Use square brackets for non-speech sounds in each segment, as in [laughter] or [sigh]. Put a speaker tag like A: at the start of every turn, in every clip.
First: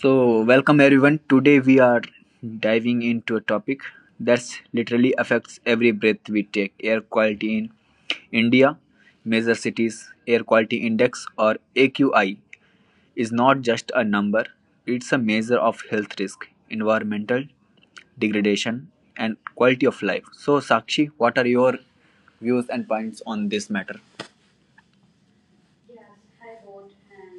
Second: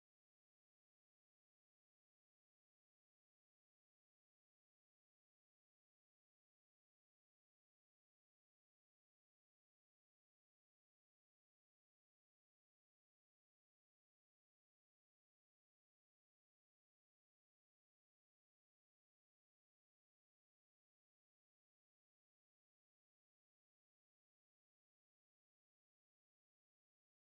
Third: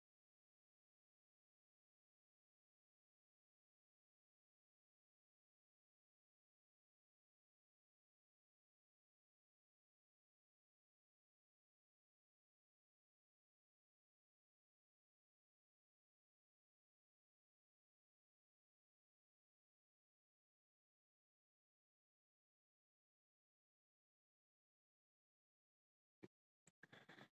A: So, welcome everyone. Today we are diving into a topic that's literally affects every breath we take air quality in India. Major cities air quality index or AQI is not just a number, it's a measure of health risk, environmental degradation, and quality of life. So, Sakshi, what are your views and points on this matter?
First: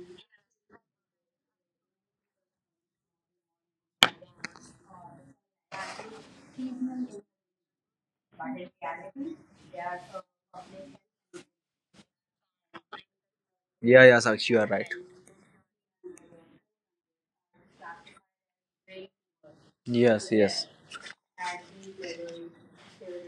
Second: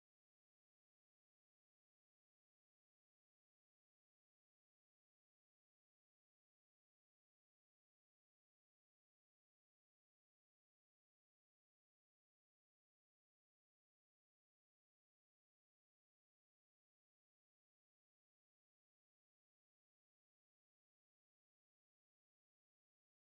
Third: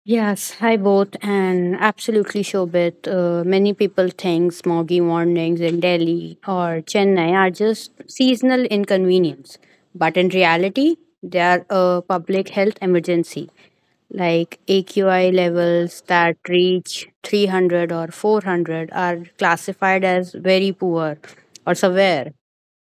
B: Yes, hi both, and absolutely Shobit. Many people think smoggy mornings in Delhi or Chennai are just seasonal inconvenience, but in reality, they are a public health emergency.
A: Yeah, yeah, Sakshi, you are
B: Like
A: right.
B: AQI levels that reach 300 or 400 are
A: Yes,
B: classified
A: yes.
B: as very poor or severe.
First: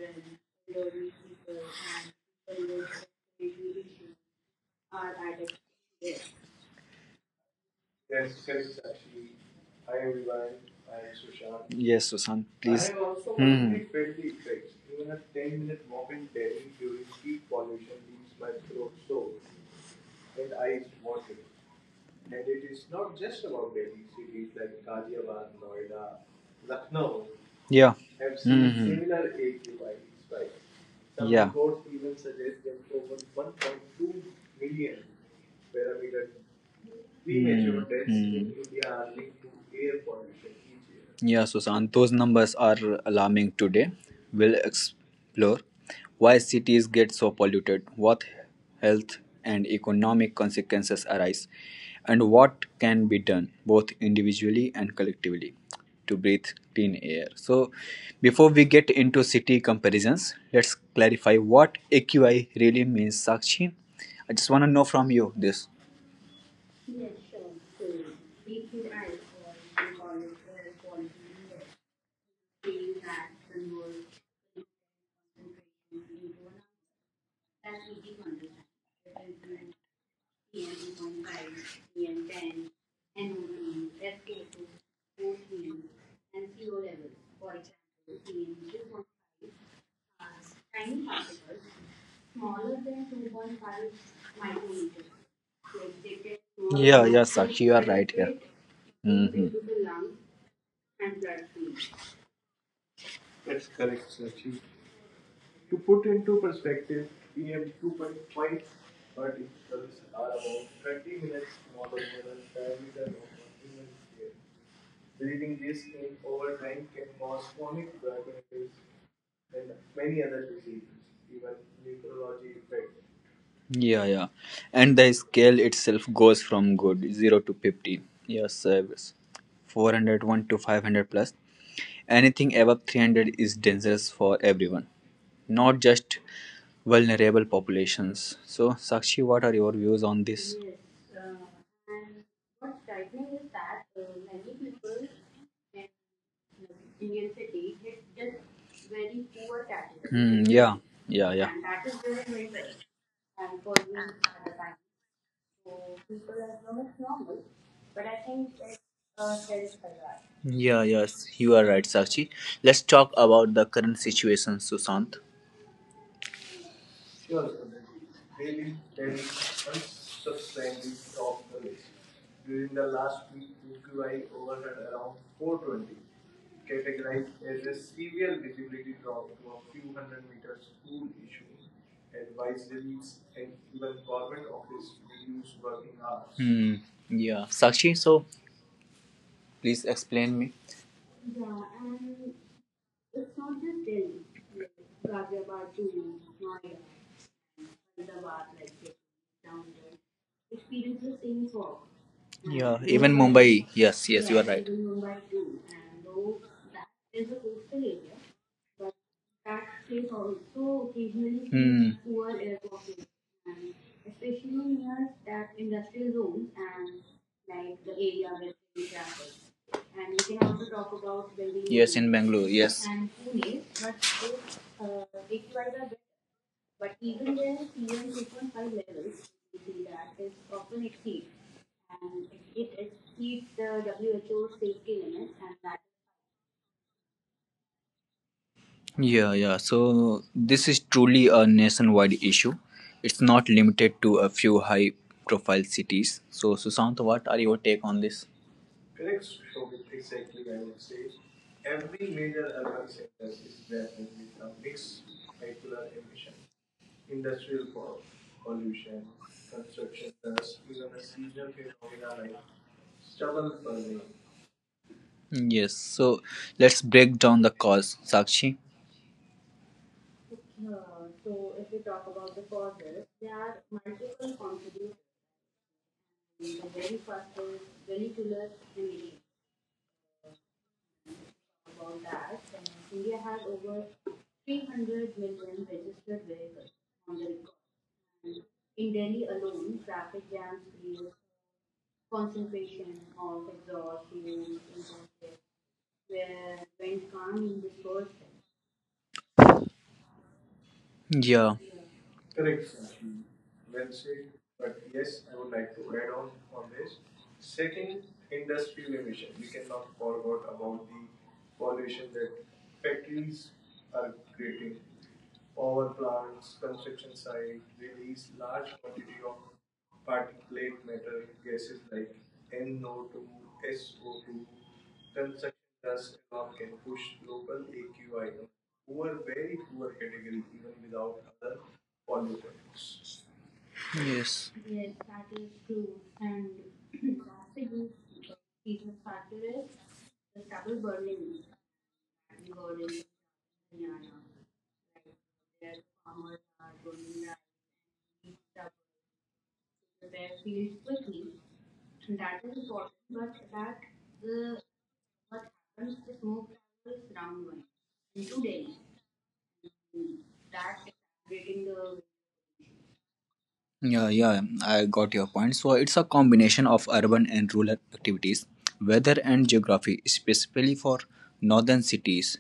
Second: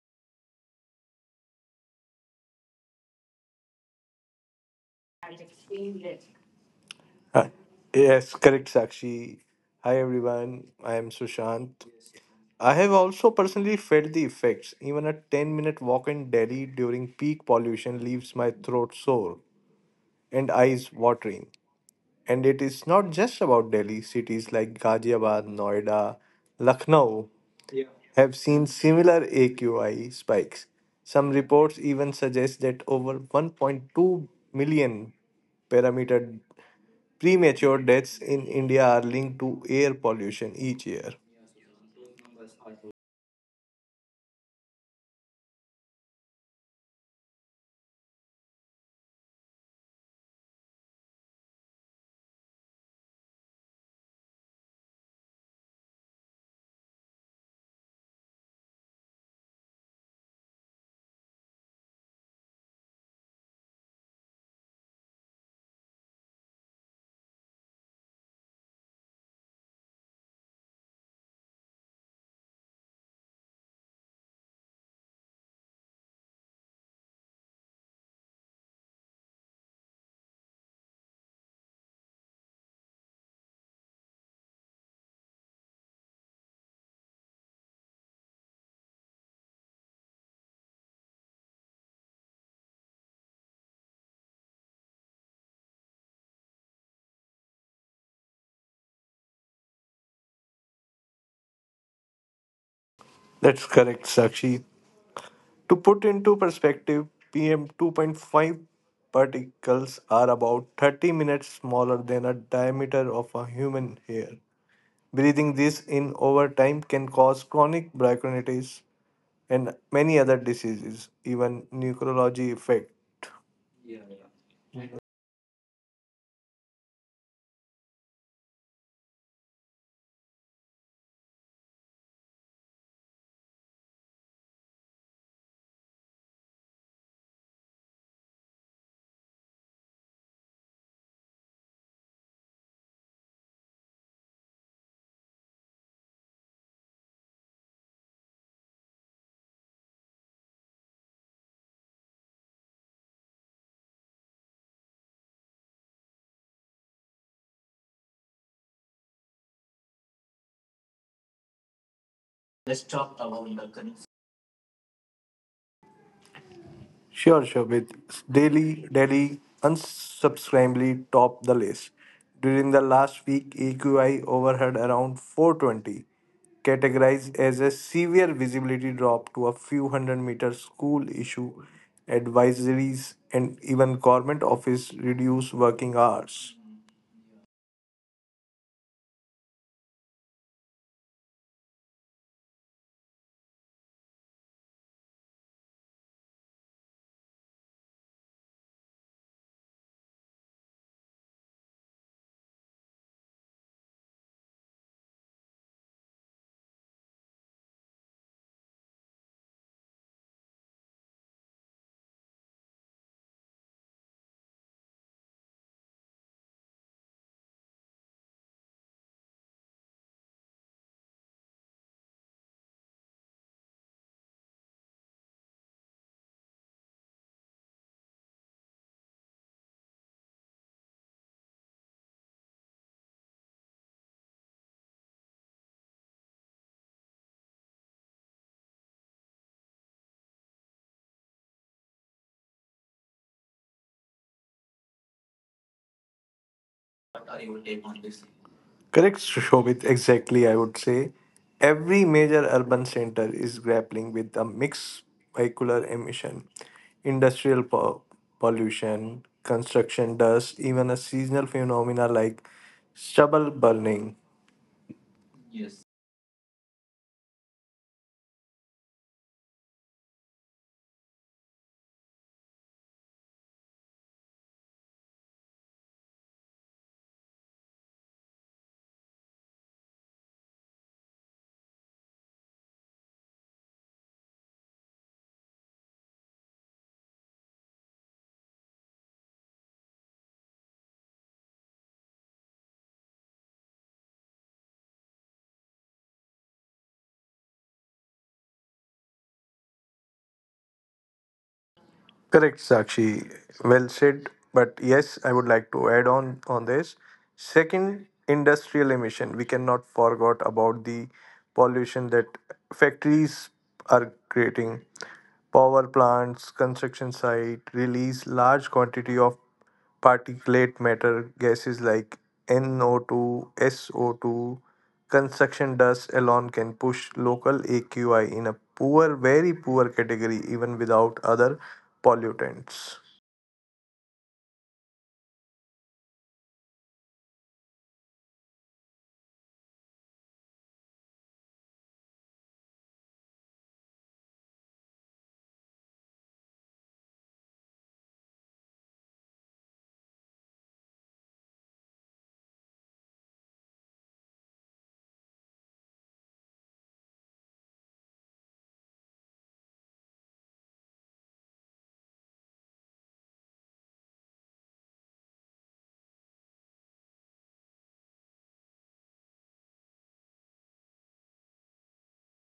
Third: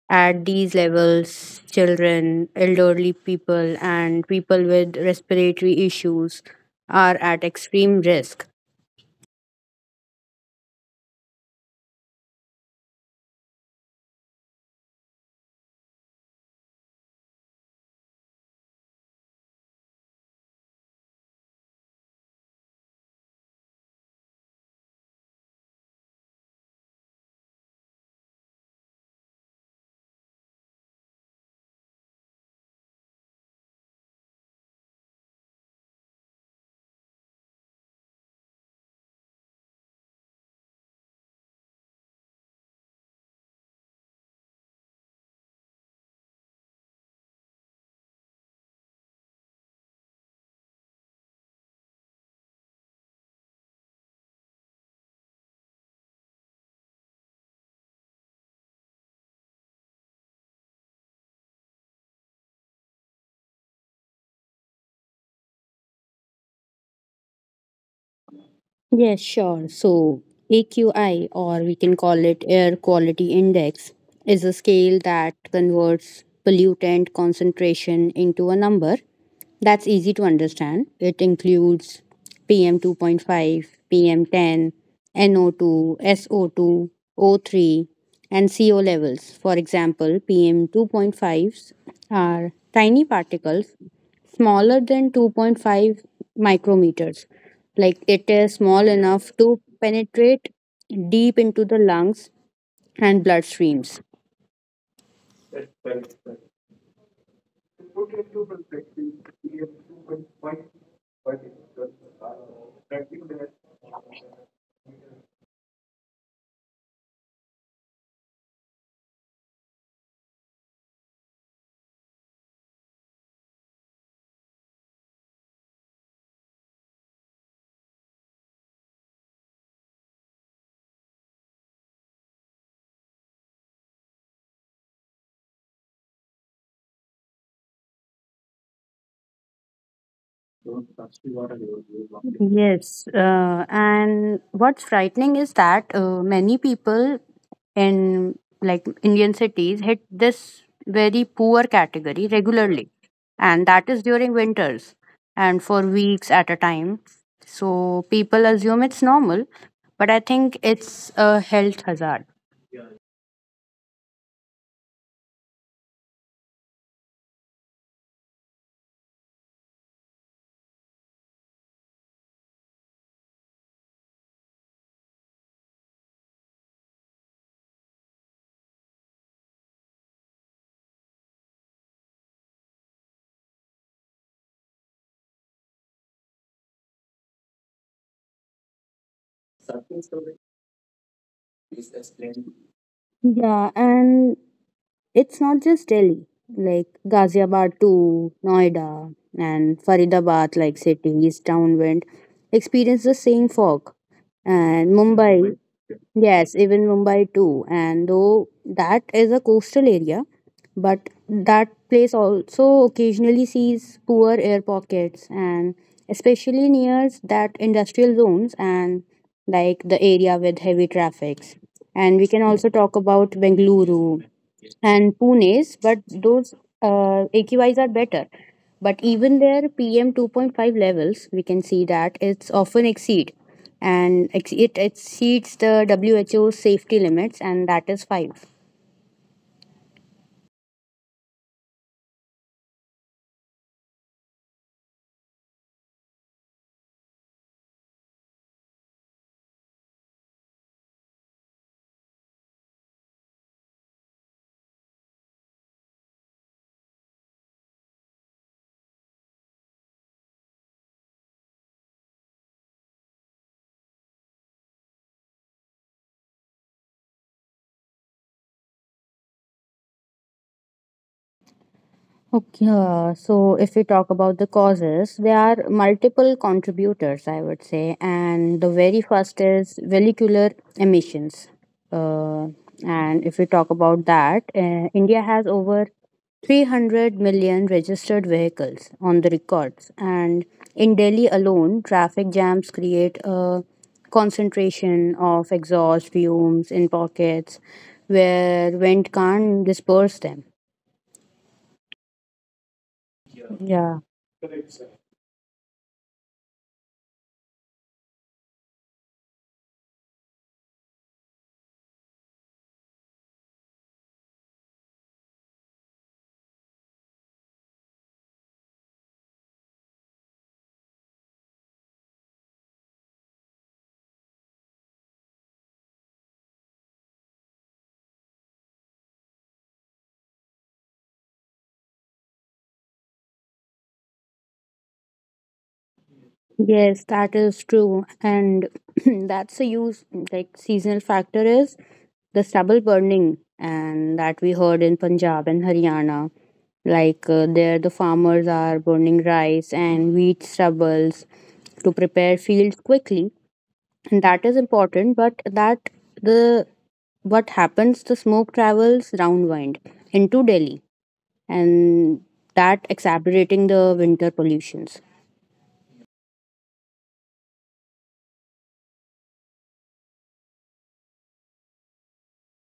B: At these levels, children, elderly people, and people with respiratory issues are at
C: Uh,
B: extreme
C: Yes,
B: risk.
C: correct, Sakshi. Hi, everyone. I am Sushant.
A: Yes, Susan,
C: I
A: I.
C: have also personally felt the effects. Even a 10-minute walk in Delhi during peak pollution leaves my throat sore and eyes watering. And it is not just about Delhi. Cities like Ghaziabad, Noida, Lucknow
A: Yeah.
C: have seen similar AQI spikes. Some reports even suggest that over 1.2 million parameter Premature
A: Mm,
C: deaths in India
A: mm.
C: are linked to air pollution each year.
A: Yeah, Susan, those numbers are alarming today. We'll explore why cities get so polluted, what health and economic consequences arise, and what can be done, both individually and collectively, to breathe clean air. So, before we get into city comparisons, let's clarify what AQI really means, Sakshi. I just want to know from you this.
B: Yes, sure. So, AQI, or we can call it Air Quality Index, is a scale that converts pollutant concentration into a number that's easy to understand. It
A: PM,
B: includes PM 2.5, PM
A: let.
B: 10, NO2, so two, S O two, O three, and CO levels. For example, PM 2.5s are tiny particles smaller than 2.5 micrometers, like it is small enough to penetrate deep into the lungs and
C: That's
B: bloodstreams.
C: correct, Sakshi. To put into perspective, PM 2.5 particles are about 30 minutes smaller than a diameter of a human hair. Breathing this in over time can cause chronic bronchitis and many other diseases, even neurology effect.
A: Yeah, yeah. And the scale itself goes from good 0 to 50. Yes, service. 401 to 500 plus. Anything above 300 is dangerous for everyone, not just vulnerable populations. So, Sakshi, what are your views on this?
B: Yes, and what's frightening is that many people in like Indian cities hit
A: Hmm,
B: this
A: yeah,
B: very
A: yeah, yeah.
B: poor category regularly, and that is during winters and for weeks at a time. So people assume it's normal, but I think
A: Yeah,
B: it's
A: yes,
B: a
A: you are
B: health
A: right,
B: hazard.
A: Sakshi. Let's talk about the current situation, Sushant.
C: Sure, Shobit. Daily, Delhi unsubscribably topped the list. During the last week, AQI overhead around 420, categorized as a severe visibility drop to a few hundred-meter school issue advisories and even government office reduce working hours.
A: Hmm. Yeah, Sakshi. So please explain me.
B: Yeah, and it's not just Delhi, like Ghaziabad to Noida and Faridabad, like city, east downwind,
A: Yeah,
B: experience the
A: even
B: same
A: Mumbai.
B: fog.
A: Yes, yes, you are right.
B: And Mumbai, Yes, even Mumbai too. And though that is a coastal area, but that
A: Hmm.
B: place also occasionally sees poor air pockets, and especially near that industrial zones and like the area with heavy traffics.
A: Yes, in
B: And we can
A: Bangalore.
B: also
A: Yes.
B: talk about Bengaluru, and Pune's, but those AQIs are better. But even their PM 2.5 levels, we can see that it's often exceed, it exceeds the WHO safety limits, and that is five.
A: Yeah, yeah. So this is truly a nationwide issue. It's not limited to a few high profile cities. So, Susant, what are your take on this?
C: Correct, Shobit. Exactly, I would say. Every major urban center is grappling with a mixed vehicular emission, industrial po- pollution, construction dust, even a seasonal phenomena like stubble burning.
A: Yes. So let's break down the cause, Sakshi.
B: Okay, so if we talk about the causes, there are multiple contributors, I would say, and the very first is vehicular emissions. Uh, and if we talk about that, India has over 300 million registered vehicles on the records, and in Delhi alone, traffic jams create a concentration of exhaust fumes in pockets where wind can't disperse them.
A: Yeah.
C: Correct, Sakshi.
B: Yeah.
C: Well said. But yes, I would like to add on this. Second, industrial emission. We cannot forget about the pollution that factories are creating. Power plants, construction site release large quantity of particulate matter gases like NO2, SO2, construction dust alone can push local AQI in a poor, very poor category, even without other pollutants.
A: Yes.
B: Yes, that is true. And [clears throat] that's the use, like seasonal factor is the stubble burning, and that we heard in Punjab and Haryana. Like there, the farmers are burning rice and wheat stubbles to prepare fields quickly, and that is important. But that the what happens, the smoke travels downwind into Delhi, and that exacerbating the
A: Yeah,
B: winter
A: yeah, I
B: pollutions.
A: got your point. So it's a combination of urban and rural activities, weather and geography, specifically for northern cities.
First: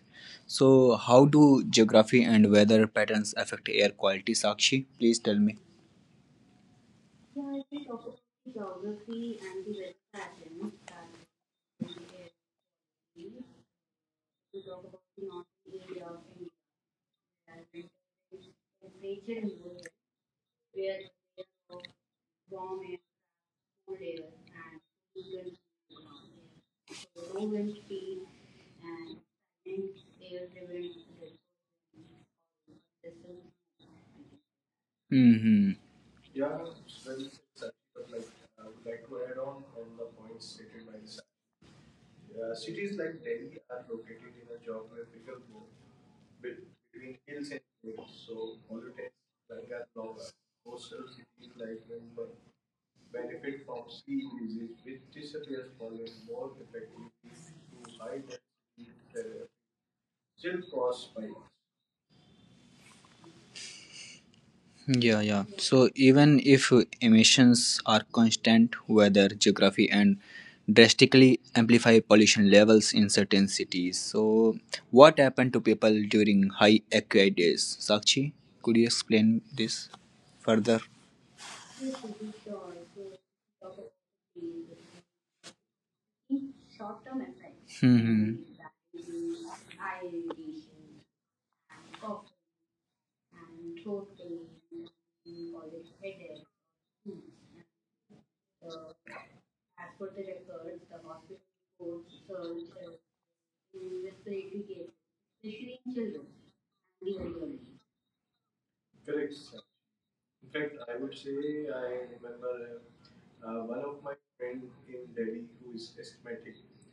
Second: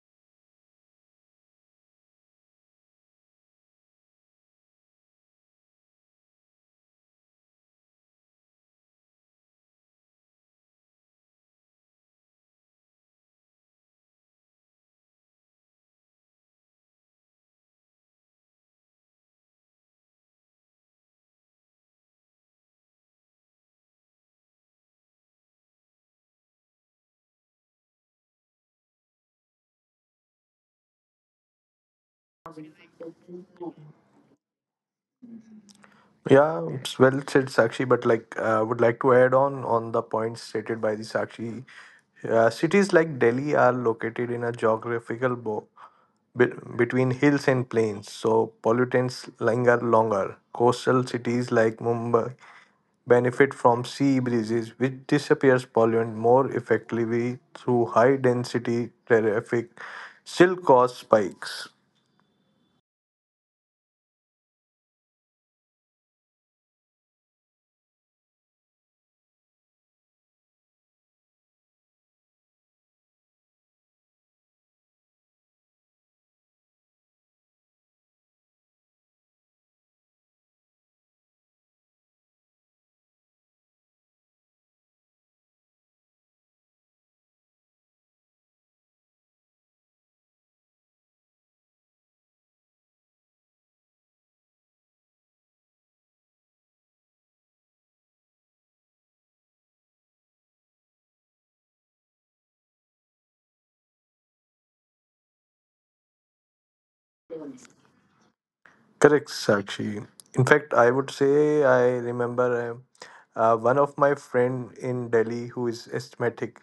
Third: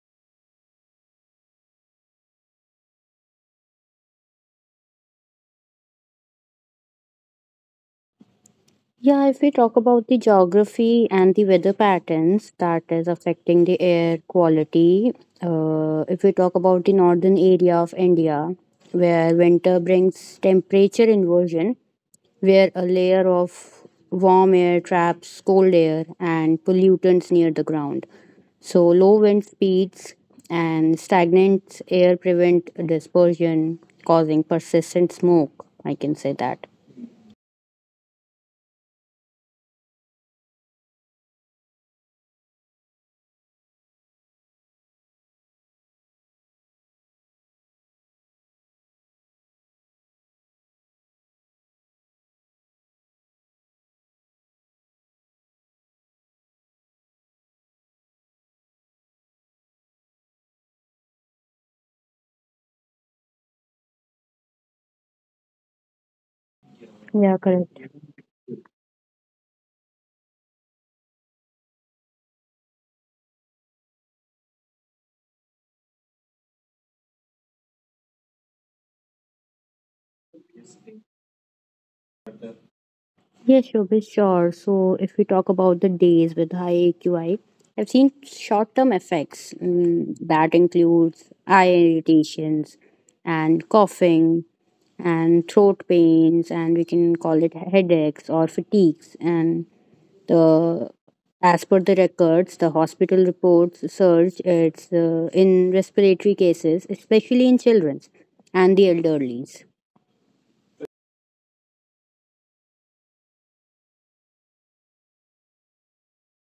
A: So how do geography and weather patterns affect air quality, Sakshi? Please tell me.
B: Yeah, if we talk about the geography and the weather patterns that is affecting the air quality, if we talk about the northern area of India, where winter brings temperature inversion, where a layer of warm air traps cold air and pollutants near the ground. So, low wind speeds and stagnant air prevent dispersion, causing persistent
A: Hmm.
B: smoke. I can say
C: Yeah,
B: that.
C: it's well said, Sakshi. But like, I would like to add on the points stated by the Sakshi. Cities like Delhi are located in a geographical between hills and plains, so pollutants linger longer. Coastal cities like Mumbai benefit from sea breezes, which disappears pollutant more effectively through high density traffic, still cause spikes.
A: Yeah, yeah. So even if
B: Yeah, correct.
A: emissions are constant, weather, geography, and drastically amplify pollution levels in certain cities. So what happened to people during high AQI days? Sakshi, could you explain this further?
B: Yes, sure, be sure. So, if we talk about the days with high AQI, I've seen
A: Hmm.
B: short term effects that includes eye irritations and coughing and throat pains, and we can call it headaches or fatigues. And the as per the records, the hospital reports surge it's in respiratory cases, especially in children
C: Correct,
B: and the
C: Sakshi.
B: elderlies.
C: In fact, I would say I remember one of my friend in Delhi who is asthmatic.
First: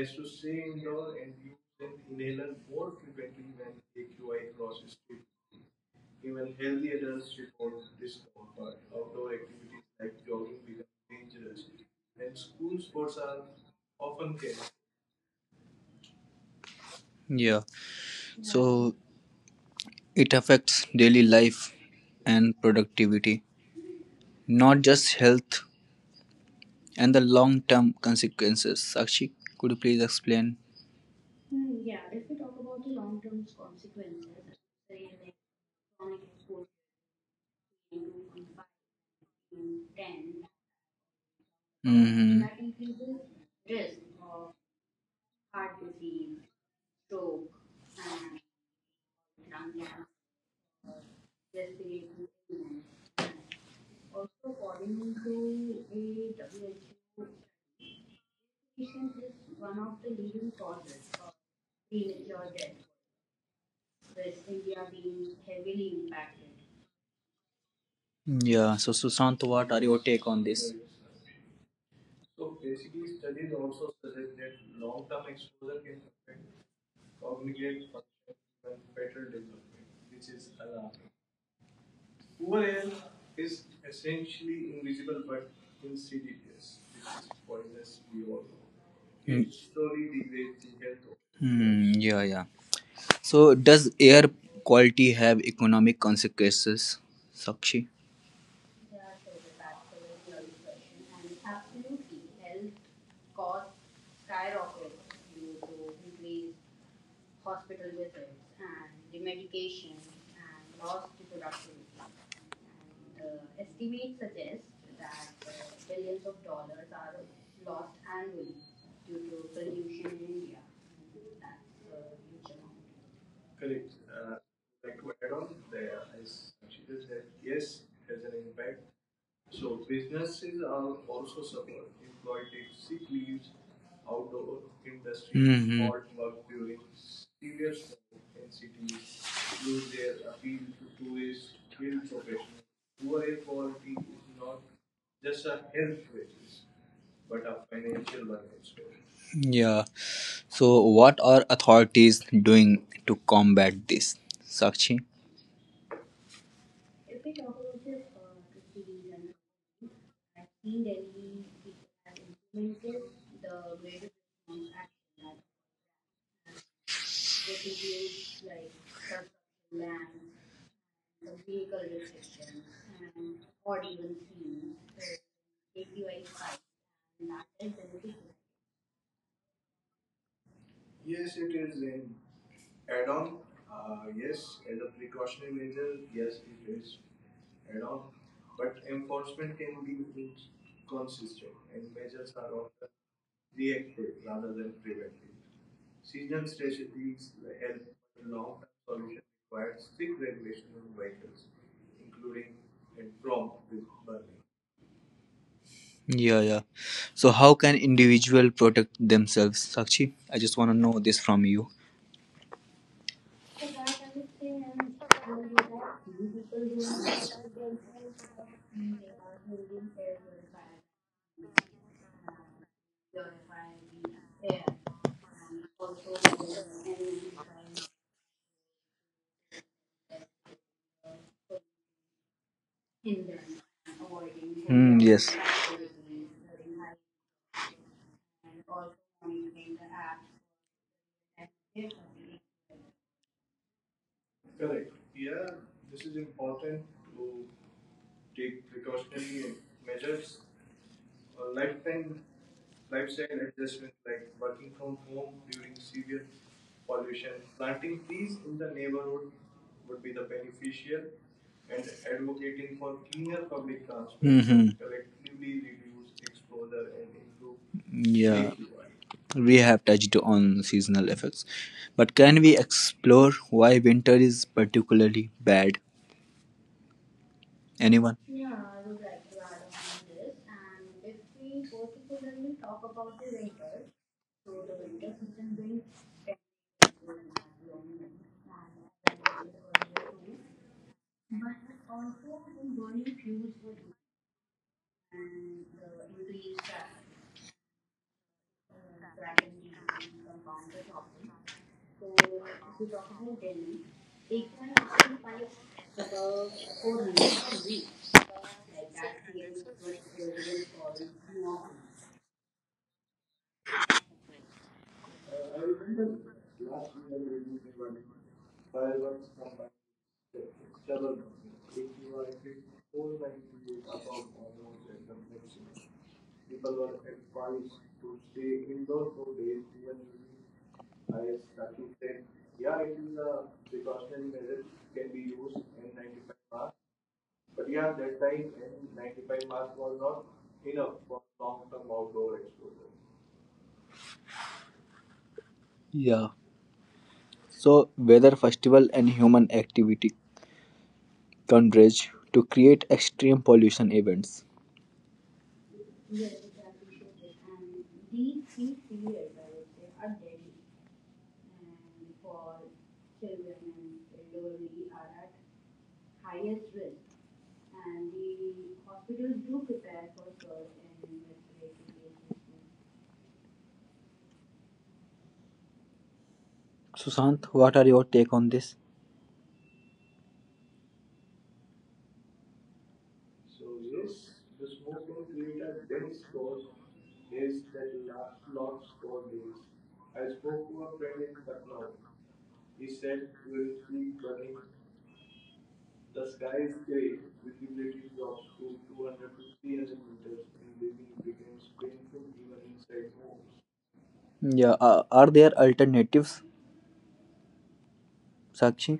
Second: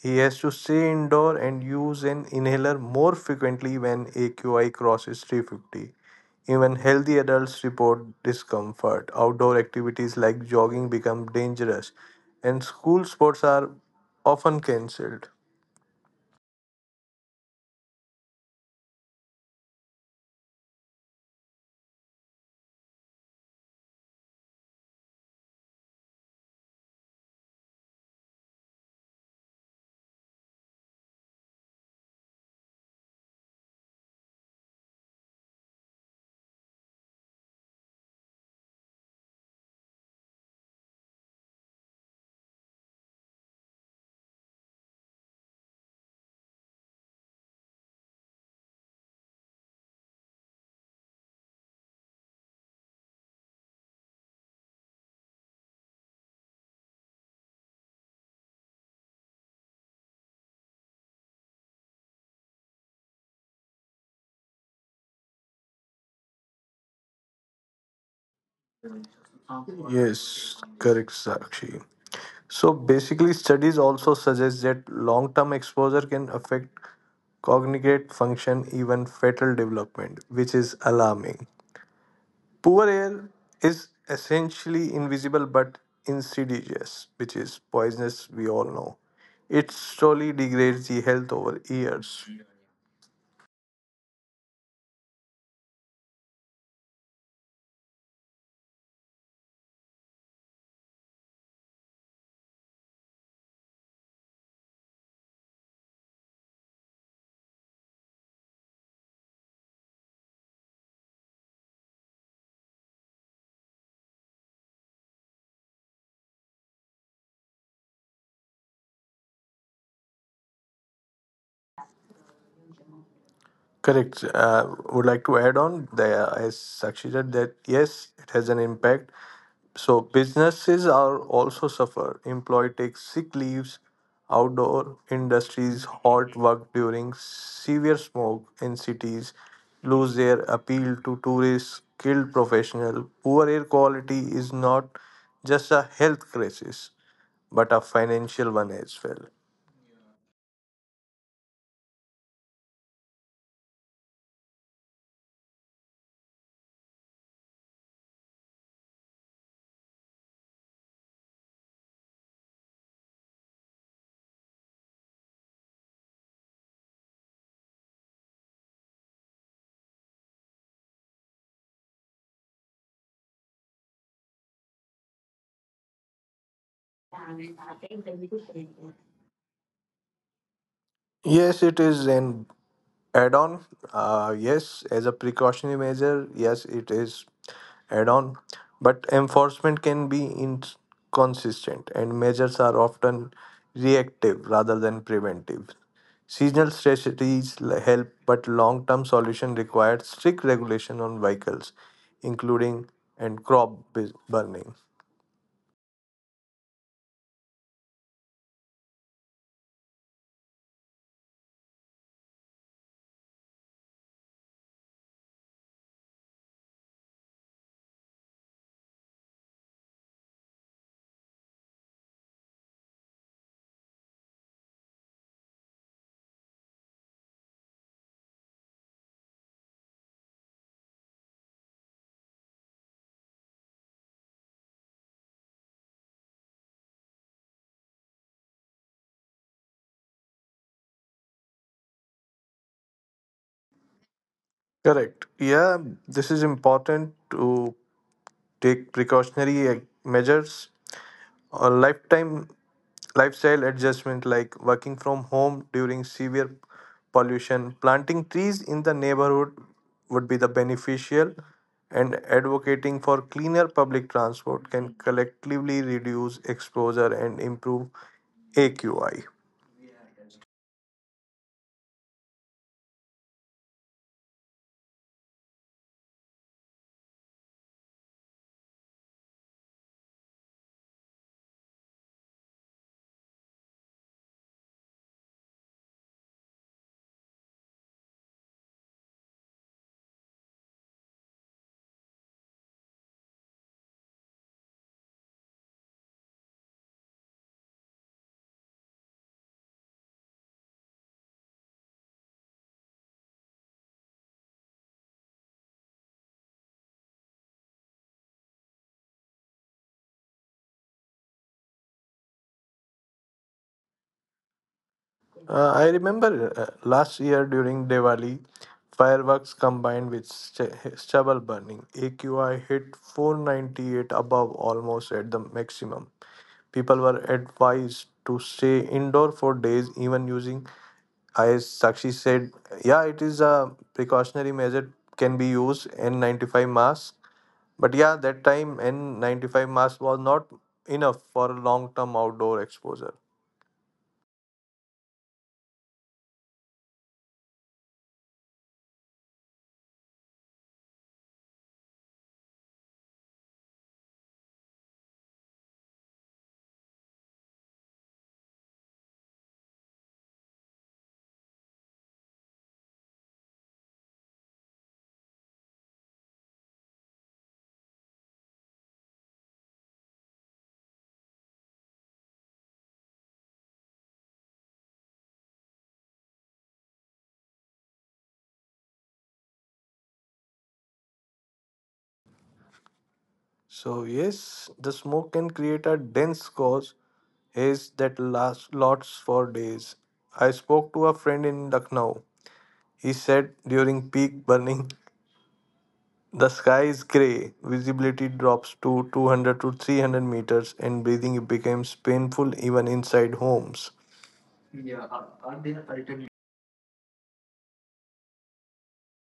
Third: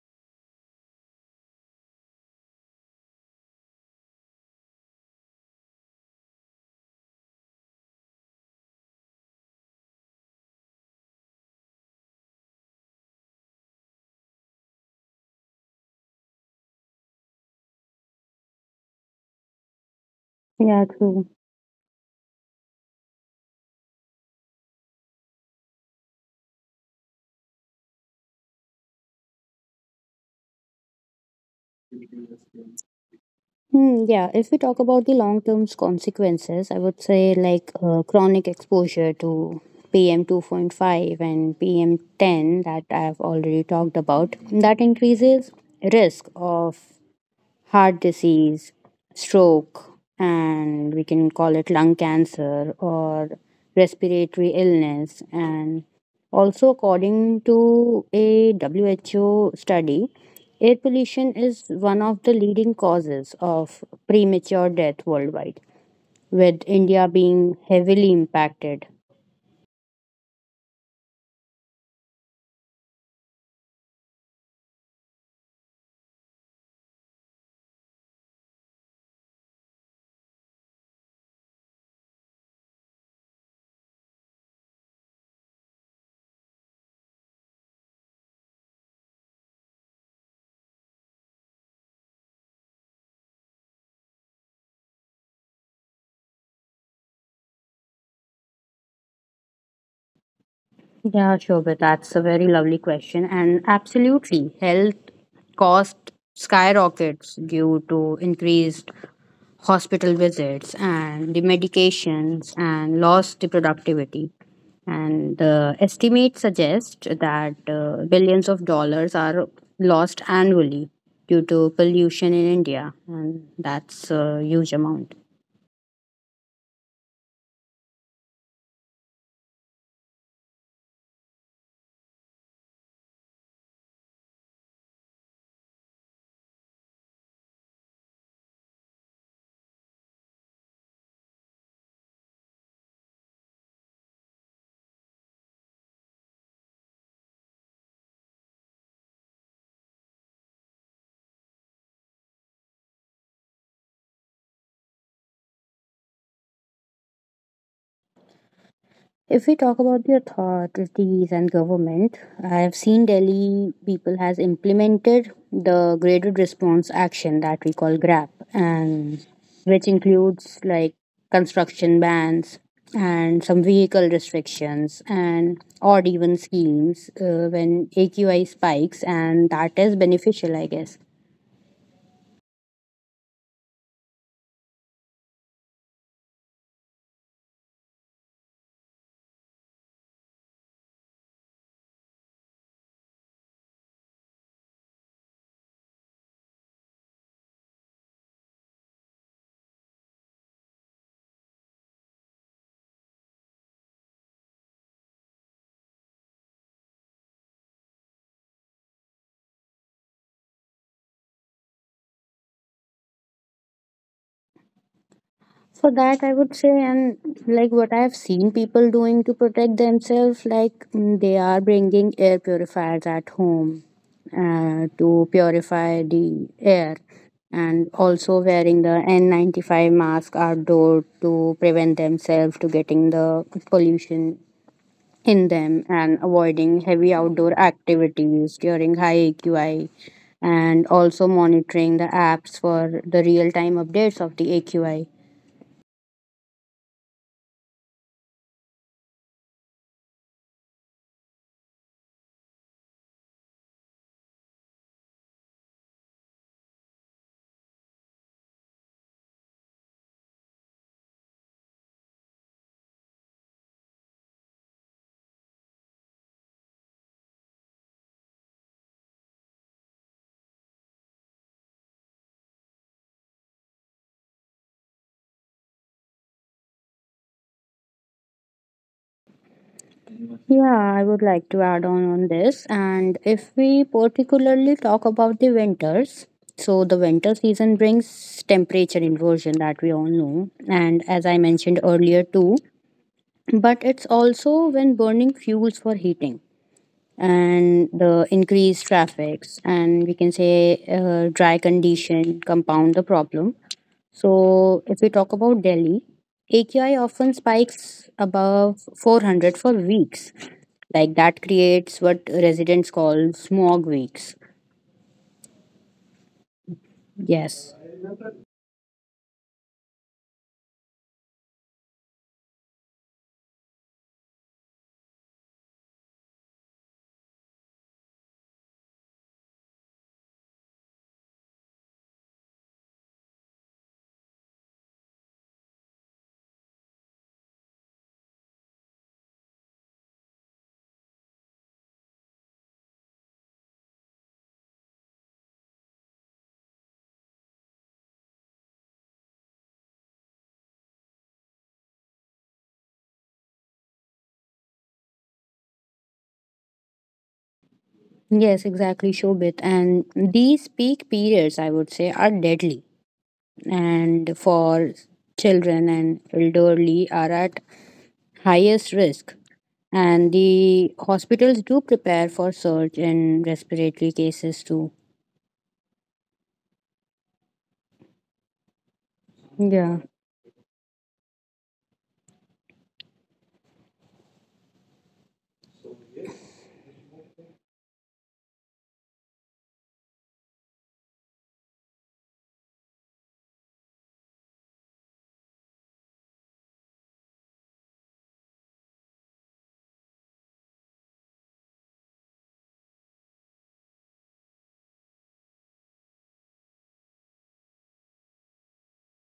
C: He has to stay indoor and use an inhaler more frequently when AQI crosses 350. Even healthy adults report discomfort. Outdoor activities like jogging become dangerous, and school sports are often cancelled.
A: Yeah. So it affects
B: Yeah,
A: daily
B: true.
A: life and productivity, not just health. And the long term consequences. Sakshi, could you please explain?
B: Hmm, yeah, if we talk about the long term consequences, I would say like chronic exposure to PM 2.5 and PM
A: Hmm.
B: 10 that I've already talked about, that increases risk of heart disease, stroke, and we can call it lung cancer or respiratory illness. And also, according to a WHO study, air pollution is one of the leading causes of premature death worldwide, with India being heavily
A: Yeah, so
B: impacted.
A: Sushant, what are your take
C: Yes,
A: on this?
C: correct, Sakshi. So basically, studies also suggest that long term exposure can affect cognitive function, even fetal development, which is alarming. Poor air is essentially invisible but insidious, which is poisonous, we all know. It slowly degrades the health over
A: Hmm,
C: years.
A: yeah, yeah. So does air quality have economic consequences, Sakshi?
B: Yeah, sure, but that's a very lovely question. And absolutely, health cost skyrockets due to increased hospital visits and the medications and lost the productivity. And the estimates suggest that billions of dollars are lost annually due to pollution in India, and that's a huge amount.
C: Correct. Would like to add on the as Sakshi said that yes, it has an impact. So businesses are also suffer. Employee takes sick leaves, outdoor industries halt work during severe smoke in cities, lose their appeal to tourists, skilled professional. Poor air quality is not just a health crisis, but a financial one as well.
A: Yeah. So, what are authorities doing to combat this, Sakshi?
B: If we talk about the authorities and government, I have seen Delhi people has implemented the graded response action that we call GRAP, and which includes like construction bans and some vehicle restrictions and odd even schemes when AQI spikes, and that is beneficial, I guess.
C: Yes, it is, and add on yes as a precautionary measure yes it is add on, but enforcement can be inconsistent and measures are often reactive rather than preventive. Seasonal strategies help but long term solution requires strict regulation on vehicles including and crop burning.
A: Yeah, yeah. So how can individual protect themselves? Sakshi, I just want to know this from you.
B: For that, I would say, and like what I've seen people doing to protect themselves, like they are bringing air purifiers at home to purify the air, and also wearing the N95 mask outdoor to prevent themselves to getting the pollution in them,
A: Hmm.
B: and
A: Yes.
B: avoiding heavy outdoor activities during high AQI, and also monitoring the apps for the real time updates of the AQI.
C: Correct, yeah, this is important to take precautionary measures. A lifetime lifestyle adjustment like working from home during severe pollution, planting trees in the neighborhood would be the beneficial, and advocating for cleaner public transport can
A: Hmm.
C: collectively reduce exposure and improve
A: Yeah.
C: AQI.
A: We have touched on seasonal effects, but can we explore why winter is particularly bad? Anyone?
B: Yeah, I would like to add on this. And if we particularly talk about the winters, so the winter season brings temperature inversion that we all know, and as I mentioned earlier too. But it's also when burning fuels for heating and the increased traffics, and we can say dry condition compound the problem. So, if we talk about Delhi, AQI often spikes above 400 for weeks. Like that creates what residents call smog weeks.
C: I remember last year
B: Yes.
C: during Diwali, fireworks combined with stubble burning. AQI hit 498 above almost at the maximum. People were advised to stay indoor for days, even using ice. Sakshi said, yeah, it is a precautionary measure, can be used N95 mask. But yeah, that time N95 mask was not enough for long term outdoor exposure.
A: Yeah. So weather festival and human activity converge to create extreme pollution events.
B: Yes, exactly, Shobit. And these peak periods, I would say, are deadly. And for children and elderly are at highest risk. And the hospitals do prepare for surge in respiratory cases too.
A: Sushant, what are your take on this?
B: Yeah.
C: So, yes, the smoke can create a dense cause haze that lasts lots for days. I spoke to a friend in Lucknow. He said during peak burning, the sky is grey, visibility drops to 200 to 300 meters, and breathing becomes painful even inside homes.
A: Yeah. Are there alternatives? Sakshi,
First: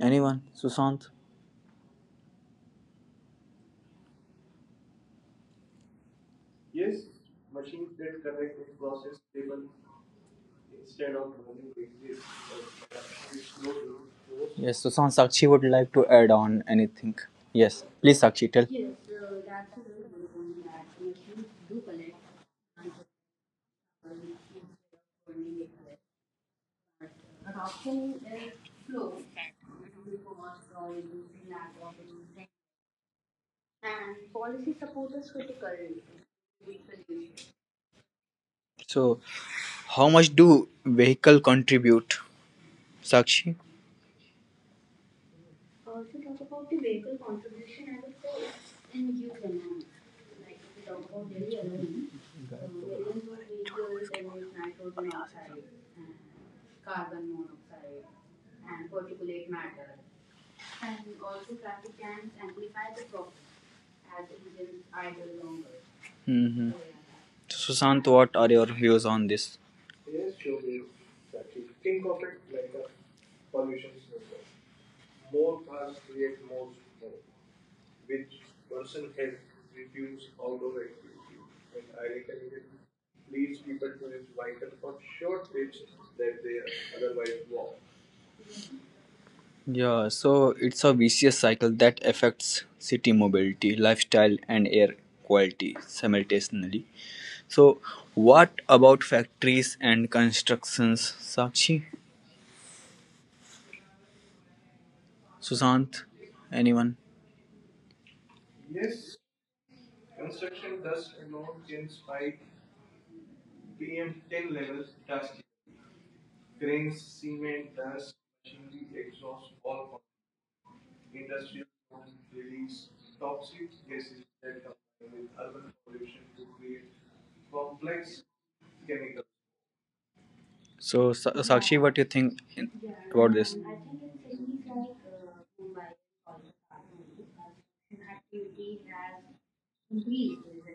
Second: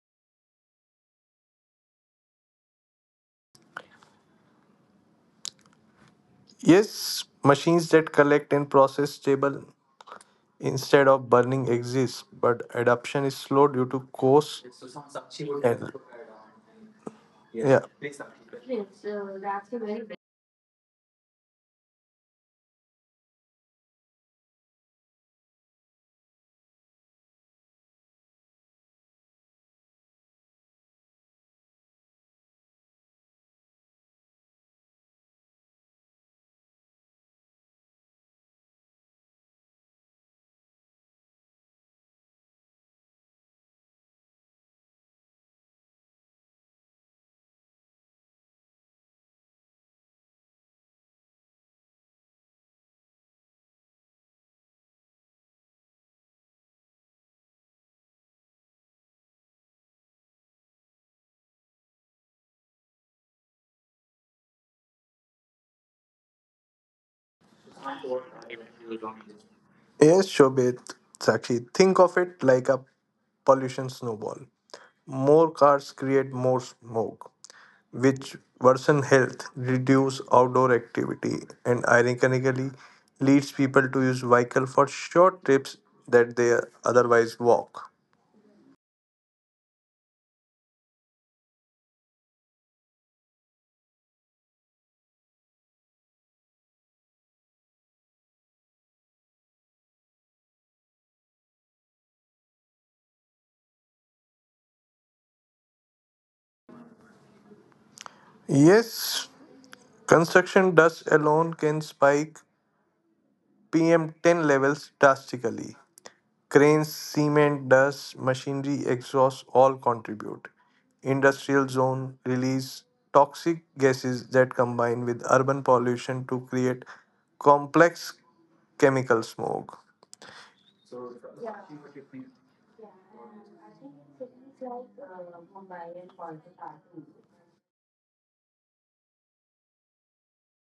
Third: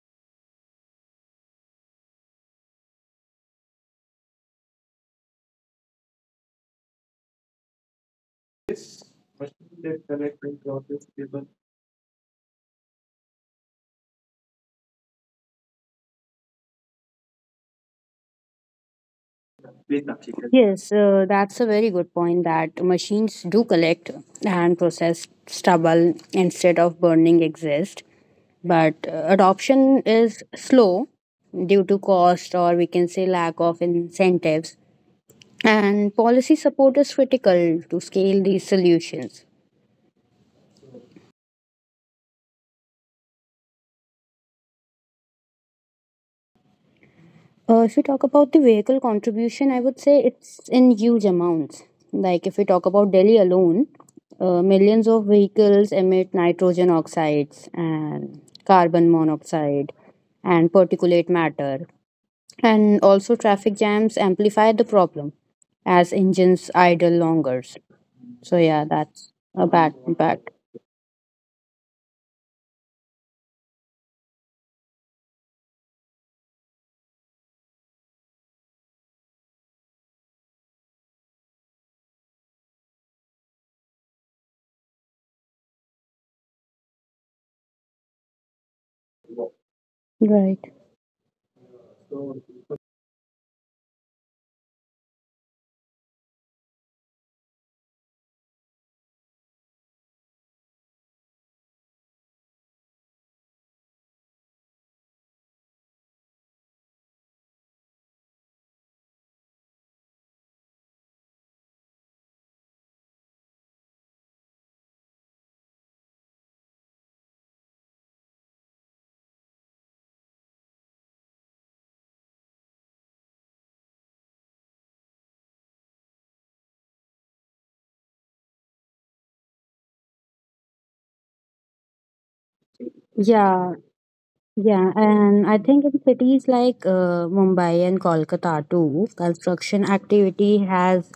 A: anyone? Sushant.
C: Yes, machines that collect and process stable instead of burning exist, but adoption is slow due to cost
A: Yes, Sushant. Sakshi would
C: and
A: like to add on anything.
C: yeah.
A: Yes,
C: Yes,
A: please, Sakshi, tell.
B: Yes, that's a very good point that machines do collect and process stubble instead of burning exist. But adoption is slow due to cost, or we can say lack of incentives. And policy support is critical to scale these
A: So,
B: solutions.
A: how much do vehicle contribute, Sakshi?
B: If we talk about the vehicle contribution, I would say it's in huge amounts. Like if we talk about Delhi alone, millions of vehicles emit nitrogen oxides and carbon monoxide and particulate matter. And also, traffic jams amplify the problem as engines
A: Mm-hmm.
B: idle longer.
A: Sushant, what
B: So,
A: are your
B: yeah,
A: views
B: that's
A: on
B: a
A: this?
B: bad impact.
C: Shobit, Sakshi, think of it like a pollution snowball. More cars create more smoke, which worsen health, reduce outdoor activity, and ironically leads people to use vehicle for short trips that they otherwise walk.
A: Yeah,
B: Right.
A: so it's a vicious cycle that affects city mobility, lifestyle, and air quality simultaneously. So, what about factories and constructions? Sakshi, Sushant, anyone?
C: Yes, construction dust alone can spike PM10 levels drastically. Cranes, cement, dust, machinery, exhaust all contribute. Industrial zone release toxic gases that combine with urban pollution to create complex chemical smog.
A: So, Sakshi, what do you think in,
B: Yeah.
A: about this?
B: Yeah, and I think in cities like Mumbai and Kolkata too, construction activity has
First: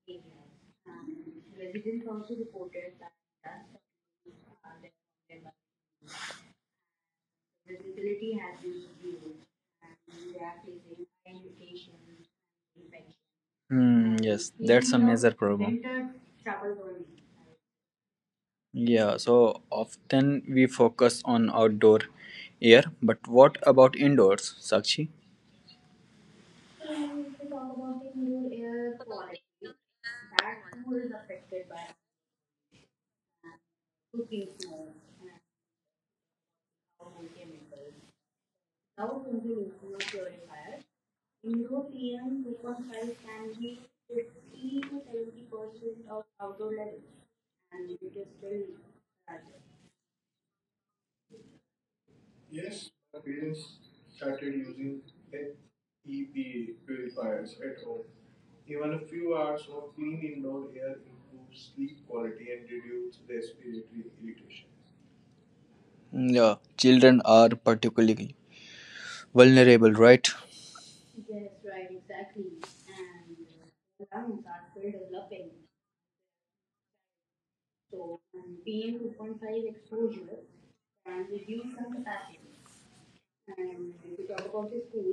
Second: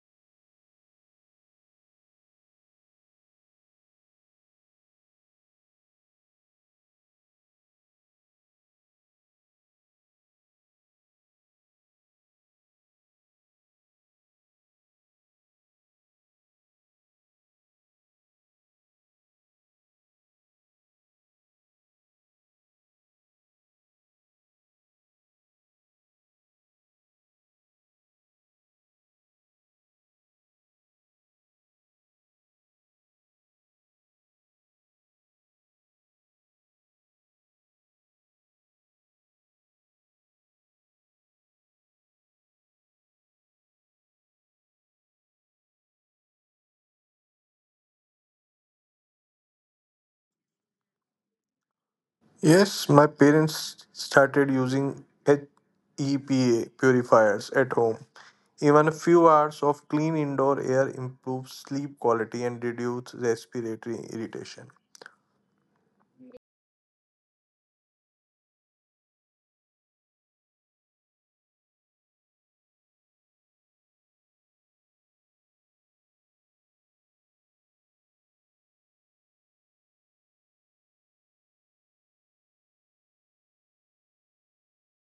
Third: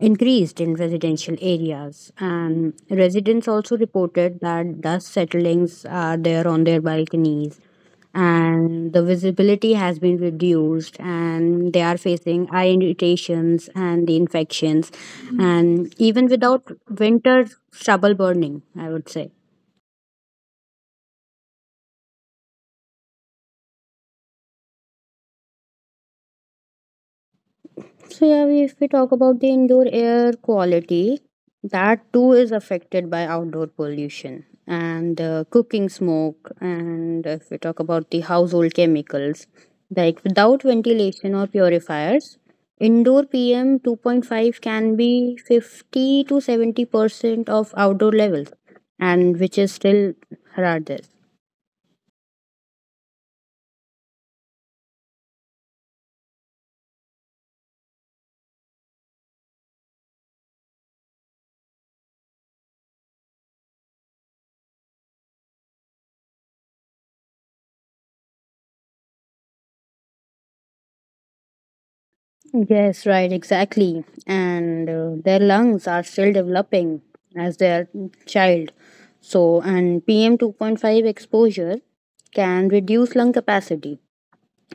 B: increased in residential areas. And residents also reported that dust settlings are there on their balconies, and the visibility has been reduced, and they are facing eye irritations and
A: Hmm,
B: the
A: yes,
B: infections,
A: that's a major problem.
B: and even without winter stubble burning, I would
A: Yeah,
B: say.
A: so often we focus on outdoor air, but what about indoors, Sakshi?
B: So yeah, if we talk about the indoor air quality, that too is affected by outdoor pollution and cooking smoke. And if we talk about the household chemicals, like without ventilation or purifiers, indoor PM 2.5 can be 50 to 70% of outdoor levels, and which is still rather.
C: Yes, my parents started using HEPA purifiers at home. Even a few hours of clean indoor air improves sleep quality and reduces respiratory irritation.
A: Yeah, children are particularly vulnerable, right?
B: Yes, right, exactly. And their lungs are still developing as their child. So, and PM 2.5 exposure can reduce lung capacity.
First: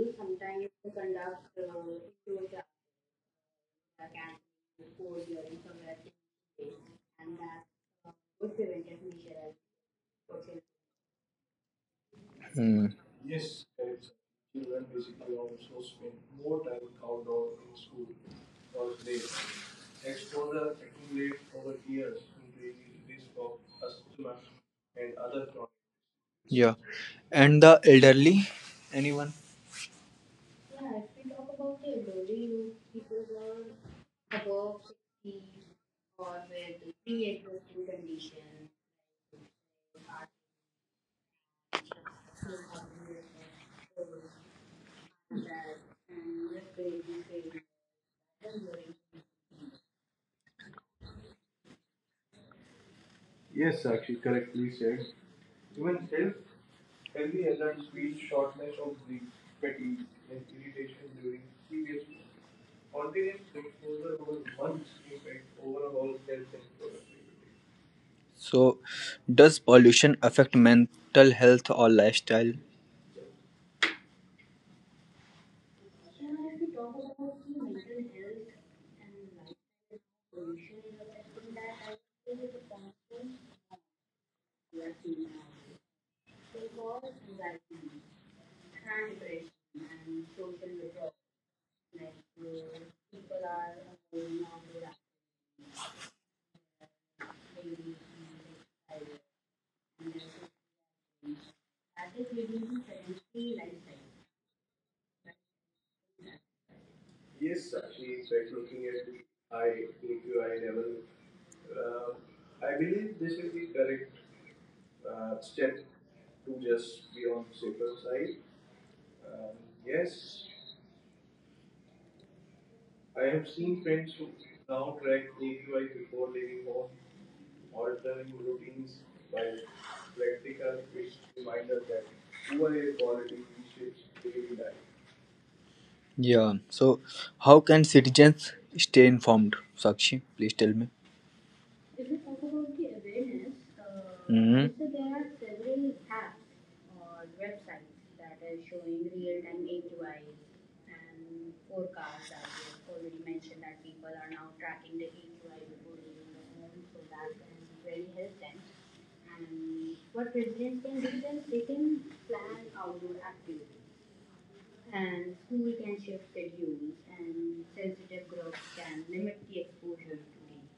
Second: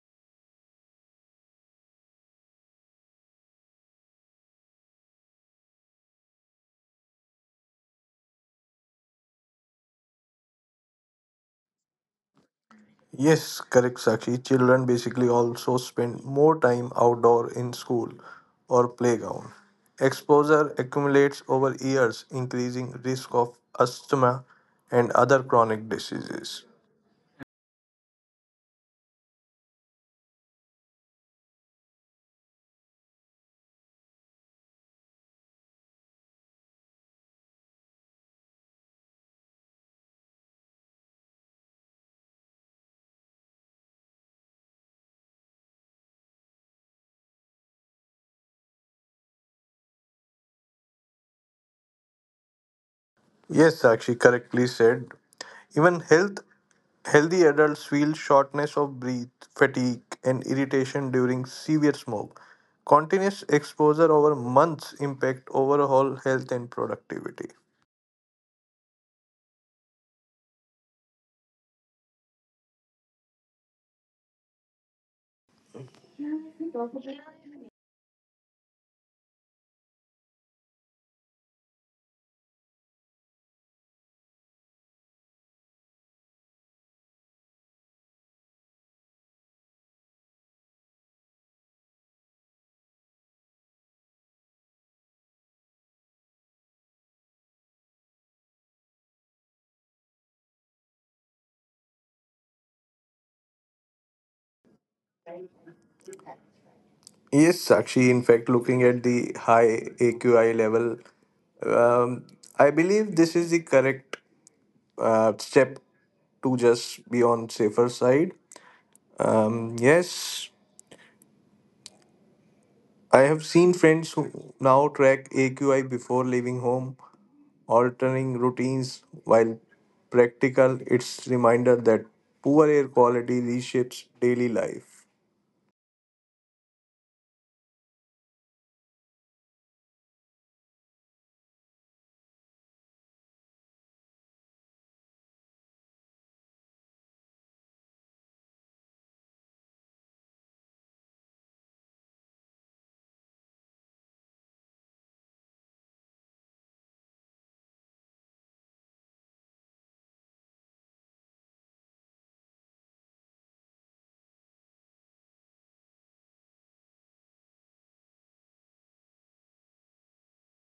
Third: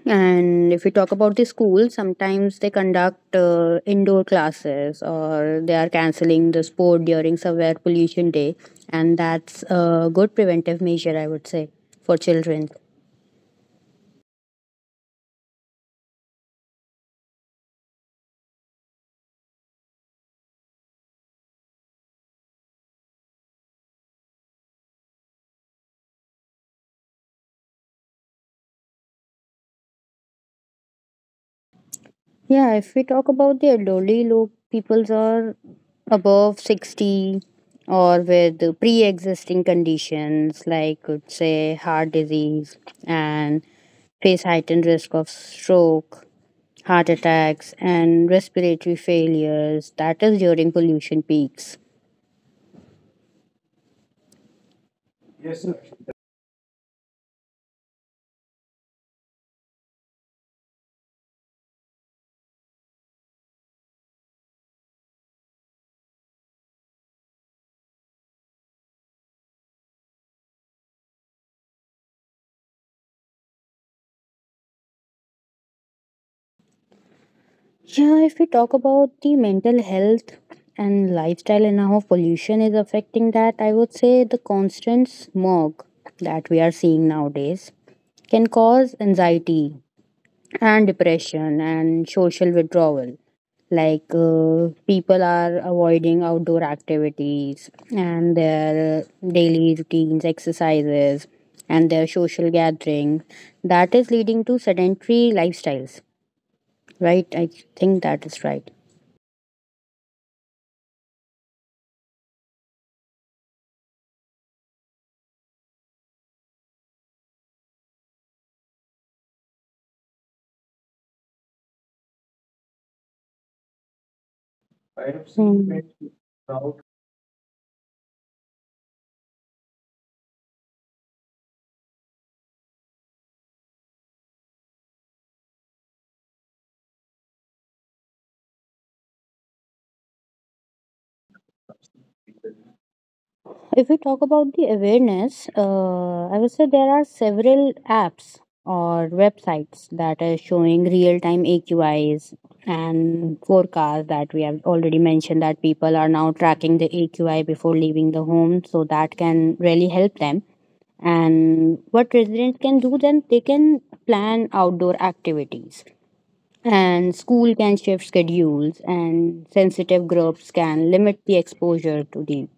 B: And if we talk about the school, sometimes they conduct indoor classes, or they are canceling the sport during severe pollution day. And that's a good preventive measure, I would say, for children.
A: Hmm.
C: Yes, correct, Sakshi. Children basically also spend more time outdoor in school or playground. Exposure accumulates over years, increasing risk of asthma and other chronic diseases.
A: Yeah. And the elderly, anyone?
B: Yeah, if we talk about the elderly, low peoples are above 60, or with the pre-existing conditions like could say heart disease, and face heightened risk of stroke, heart attacks and respiratory failures that is during pollution peaks.
C: Yes, Sakshi correctly said. Even healthy adults feel shortness of breath, fatigue, and irritation during severe smoke. Continuous exposure over months impact overall health and productivity.
A: So does pollution affect mental health or lifestyle?
B: Yeah, if we talk about the mental health and lifestyle and how pollution is affecting that, I would say the constant smog that we are seeing nowadays can cause anxiety and depression and social withdrawal. Like people are avoiding outdoor activities and their daily routines, exercises, and their social gathering. That is leading to sedentary lifestyles, right?
C: Yes,
B: I
C: Sakshi.
B: think
C: In
B: that
C: fact,
B: is
C: looking
B: right.
C: at the high AQI level, um, I believe this is the correct step to just be on safer side. Yes, I have seen friends who now
B: Hmm.
C: track AQI before leaving home, altering routines while practical. It's reminder that poor air quality reshapes daily life.
A: Yeah, so how can citizens stay informed, Sakshi? Please tell me.
B: If we talk about the awareness, I
A: Hmm.
B: would say there are several apps or websites that are showing real time AQIs and forecasts that we have already mentioned that people are now tracking the AQI before leaving the home, so that can really help them. And what residents can do then, they can plan outdoor activities. And school can shift schedules, and sensitive groups can limit the exposure to the